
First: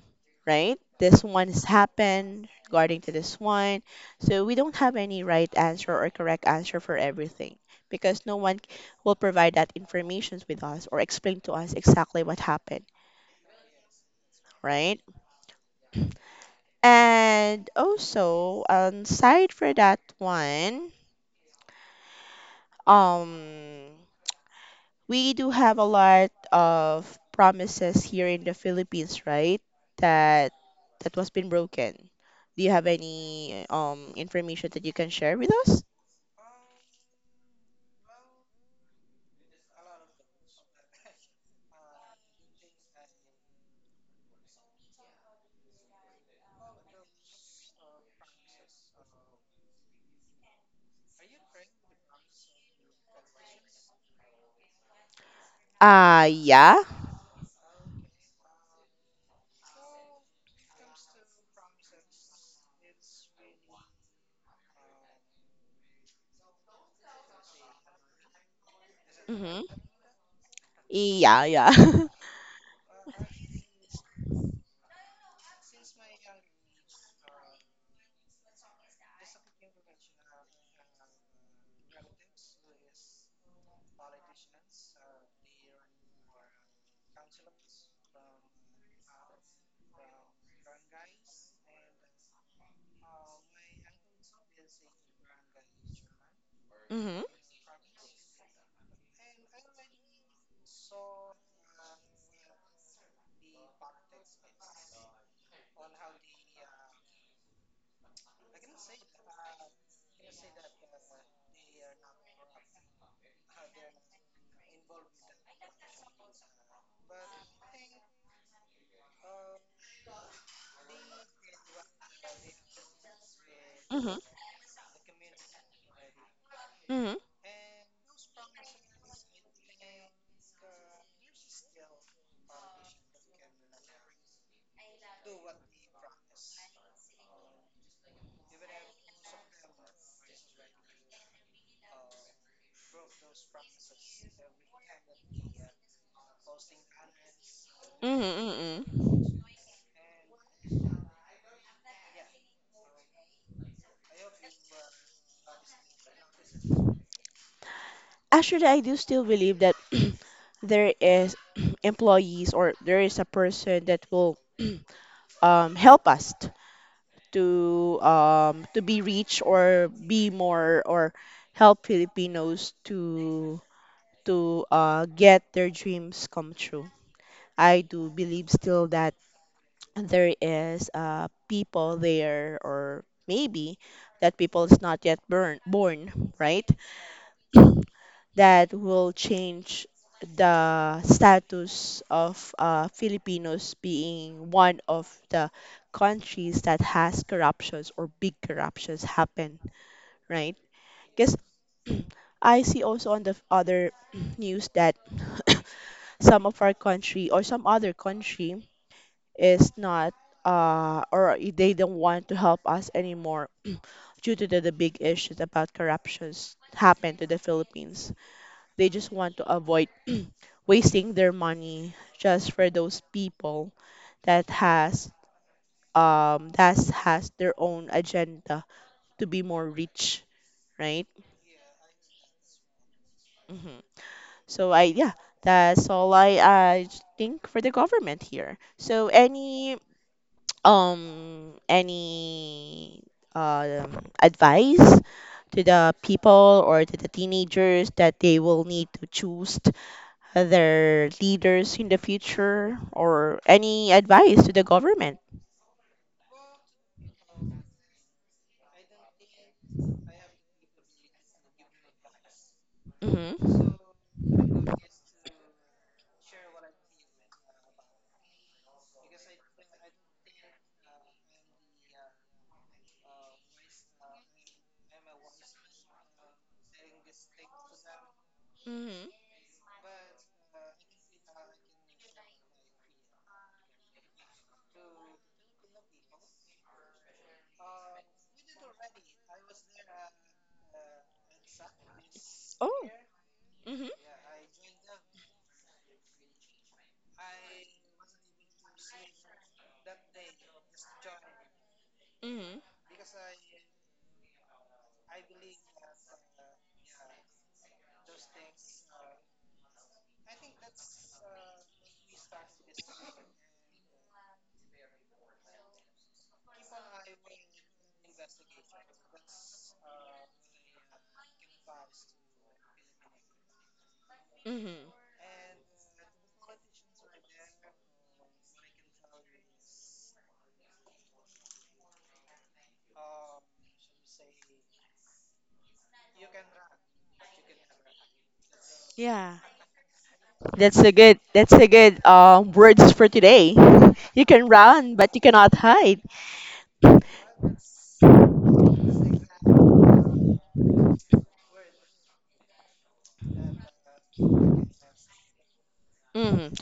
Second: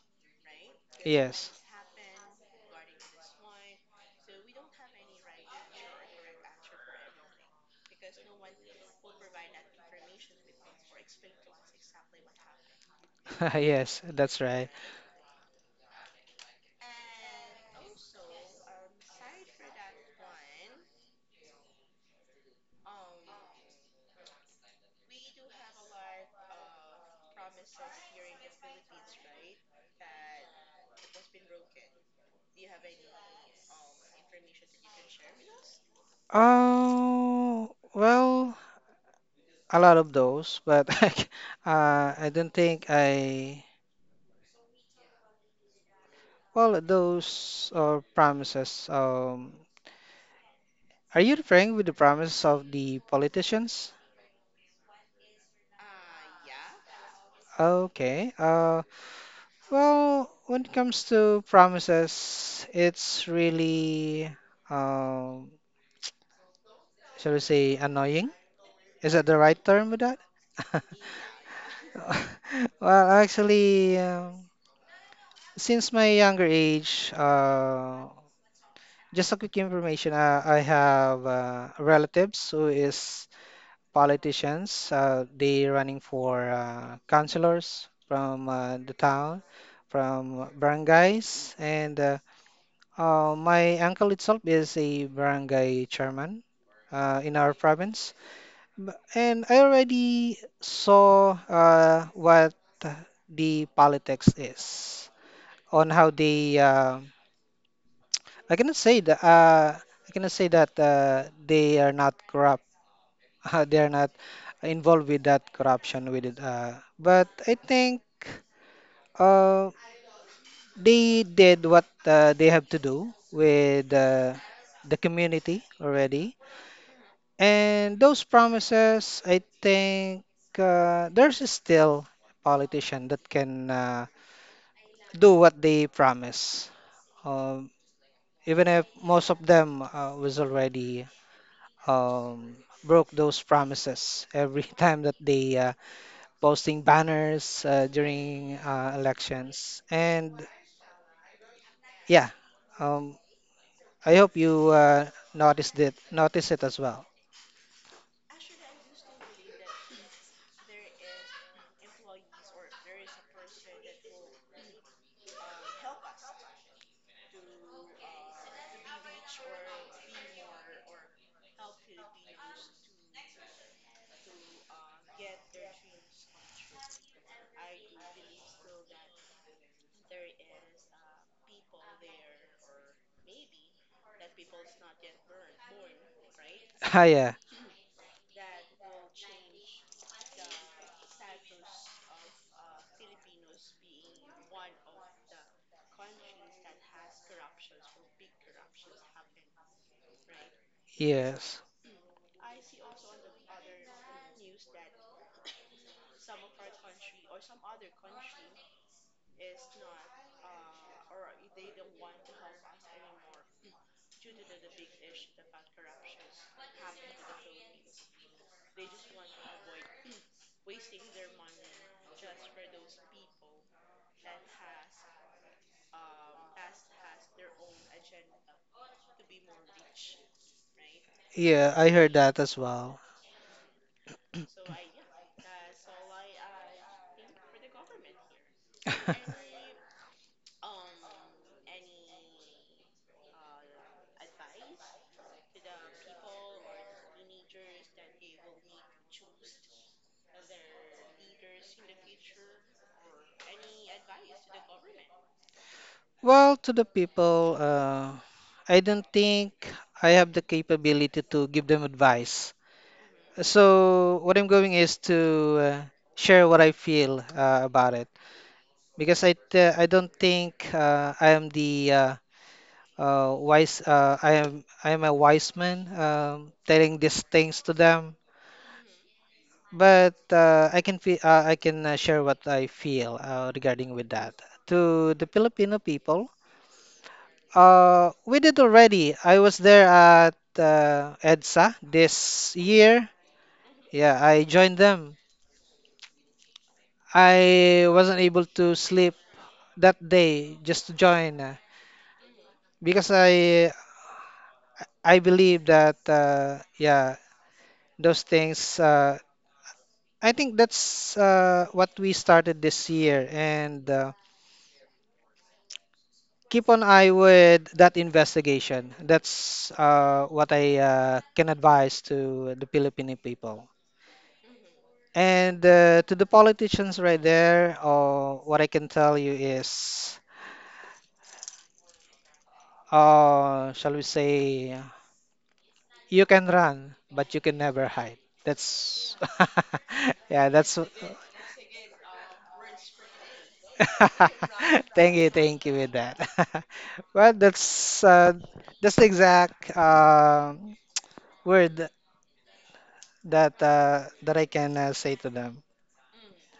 right this one Yes. has happened regarding to this one, so we don't have any right answer or correct answer for everything because no one will provide that information with us or explain to us exactly what happened, Yes, that's right. right? And also aside for that one, um we do have a lot of promises here in the Philippines, right? That that was been broken. Do you have any information that you can share with us? Oh, well, a lot of those, but I don't think I. Well, those promises. Are you referring with the promises of the politicians? Yeah. Okay. Well, when it comes to promises, it's really, um, shall we say, annoying? Is that the right Mhm. term with that? Yeah, yeah. Well, actually, um, since my younger age, just a quick information, I have relatives who is politicians. They running for councilors from the town, from barangays, and my uncle itself is a barangay chairman Mhm. in our province, and I already saw what the politics is on how they. I cannot say that. I cannot say that they are not corrupt. They are not involved with that corruption with it. But I think uh, they did what they have to do with Mhm. The community already. Mhm. And those promises, I think there's still a politician that can do what they promise, um, even if most of them was already um, broke those promises every time that they posting banners Mhm. during Mhm. elections. And yeah, um, I hope you notice it as well. Actually, I do still believe that there is employees or there is a person that will help us to be rich or be more or help Filipinos to get their dreams come true. I do believe still that there is people there, or maybe that people is not yet born, right? Ah, yeah, That will change the status of Filipinos being one of the countries that has corruptions or big corruptions happen, right? Because yes, I see also on the other news that some of our country or some other country is not they don't want to help us anymore due to the big issues about corruptions happen to the Philippines. They just want to avoid wasting their money just for those people that has that has their own agenda to be more rich, right? yeah, I heard that as well. Hmm. So I, yeah, that's all I think for the government here. So any um advice to the people or to the teenagers that they will need to choose their leaders in the future, or any advice to the government. Well, to the people, I don't think I have the capability to give them advice. Hmm. So what I'm going is to uh, share what I feel about it because I don't think I am the wise I am a wise man telling these things to them. Mm-hmm. But I can feel I can share what I feel regarding with that to the Filipino people. We did already. I was there at EDSA this Oh. year. Mm-hmm. Yeah, I joined them. I wasn't able to sleep that day just to join Mm-hmm. because I believe that yeah those things. I think that's what we started this year and keep an eye with that investigation. That's what I can advise to the Filipino people. Mm-hmm. And to the politicians right there, what I can tell you is, shall we say, you can run, but you can never hide. That's, Yeah. yeah, That's that's. a good. That's a good words for today. You can run, but you cannot thank you with hide. that. Well, that's the exact word that that I can say to them. Mhm.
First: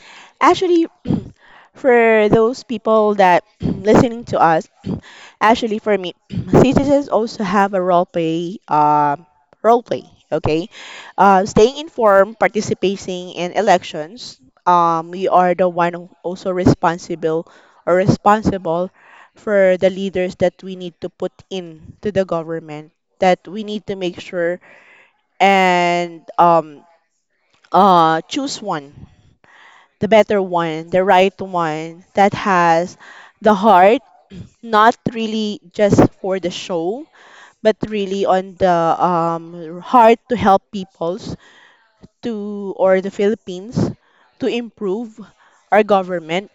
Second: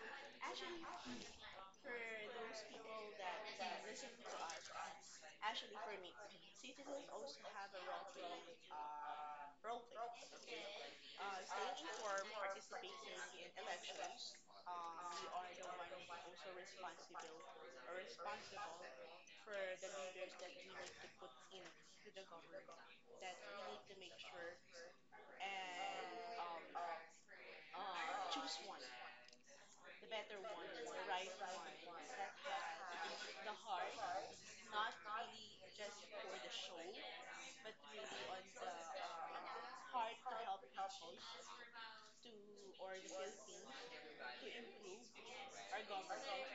Actually, for those people that listening to us, actually for me, citizens also have a role play, role play. Okay, staying informed, participating in elections. We are the one who also responsible or responsible for the leaders that we need to put in to the government. That we need to make sure and choose one, the better one, the right one that has the heart, not really just for the show, but really on the heart to help peoples to, or the Philippines to improve our government.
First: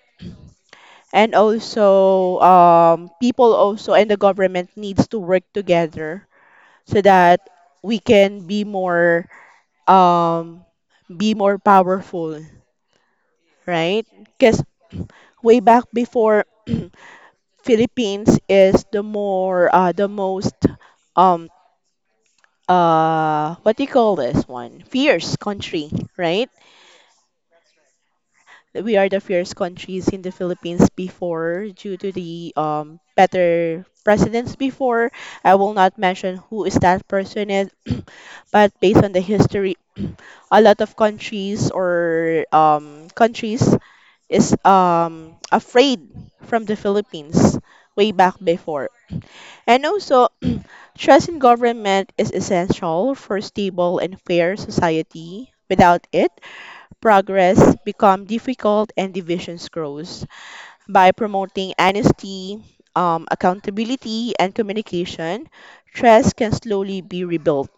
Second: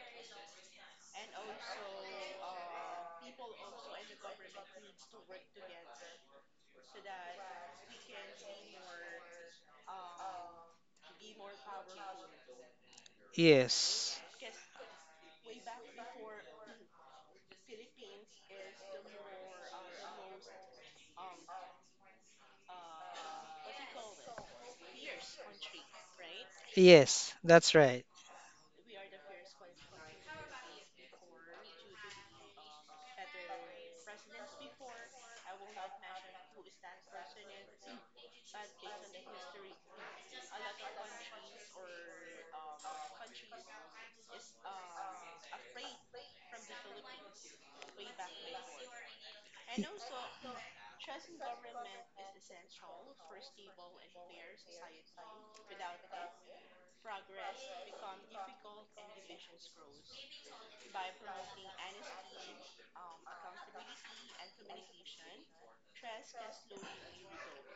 And also people also and the government needs to work together so that we can um, be more powerful, right? Yes, Because way back before Philippines is the more the most um what do you call this one? Fierce country, right? yes, that's right. We are the fierce countries in the Philippines before due to the better presidents before. I will not mention who is that person is, but based on the history, a lot of countries or countries is afraid from the Philippines way back before. And also, trust in government is essential for stable and fair society. Without it, progress becomes difficult and divisions grows. By promoting honesty, accountability, and communication, trust can slowly be rebuilt.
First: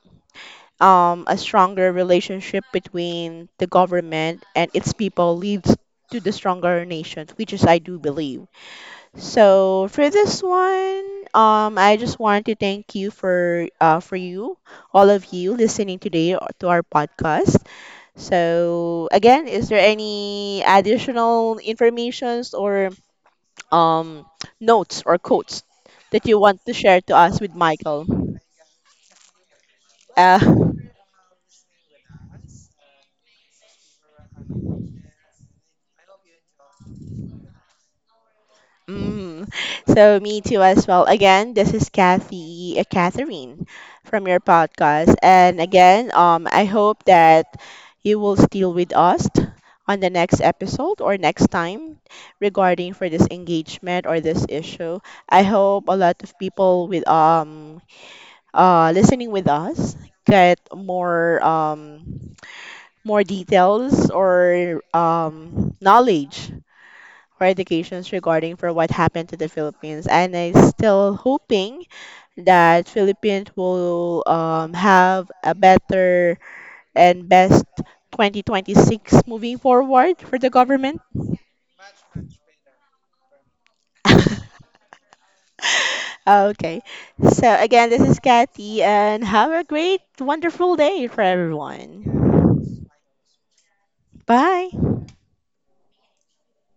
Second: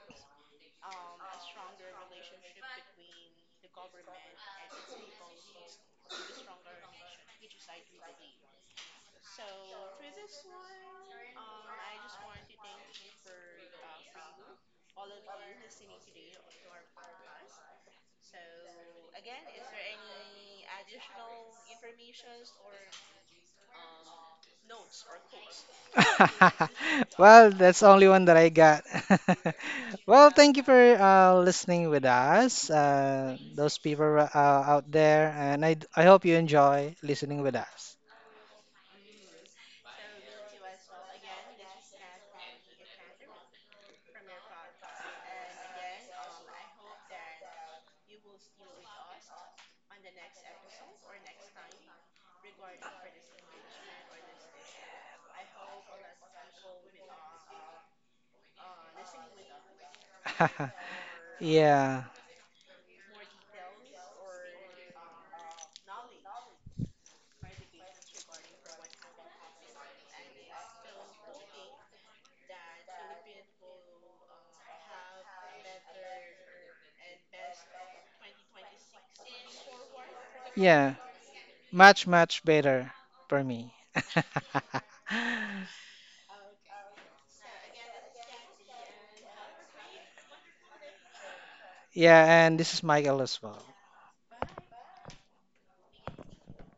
A stronger relationship between the government and its people leads to the stronger nation, which is I do believe. So for this one, I just want to thank you for you, all of you listening today to our podcast. So again, is there any additional informations or um notes or quotes that you want to share to us Well, with that's the Michael? only one that I got. Well, Uh, thank you for listening with us, those people out there, and I hope you enjoy listening with us. Mm. So me too as well. Again, this is Kathy, Catherine from your podcast. And again, I hope that you will still with us on the next episode or next time regarding for this engagement or this issue. I hope a lot of people with listening with us get more Yeah, more details or knowledge or educations regarding for what happened to the Philippines. And I still hoping that Philippines will have a better and best 2026 moving forward for the yeah, government. much, much better for me. Okay. So again, this is Kathy and have a great, wonderful day for Yeah, and everyone. this is Michael as well. Bye.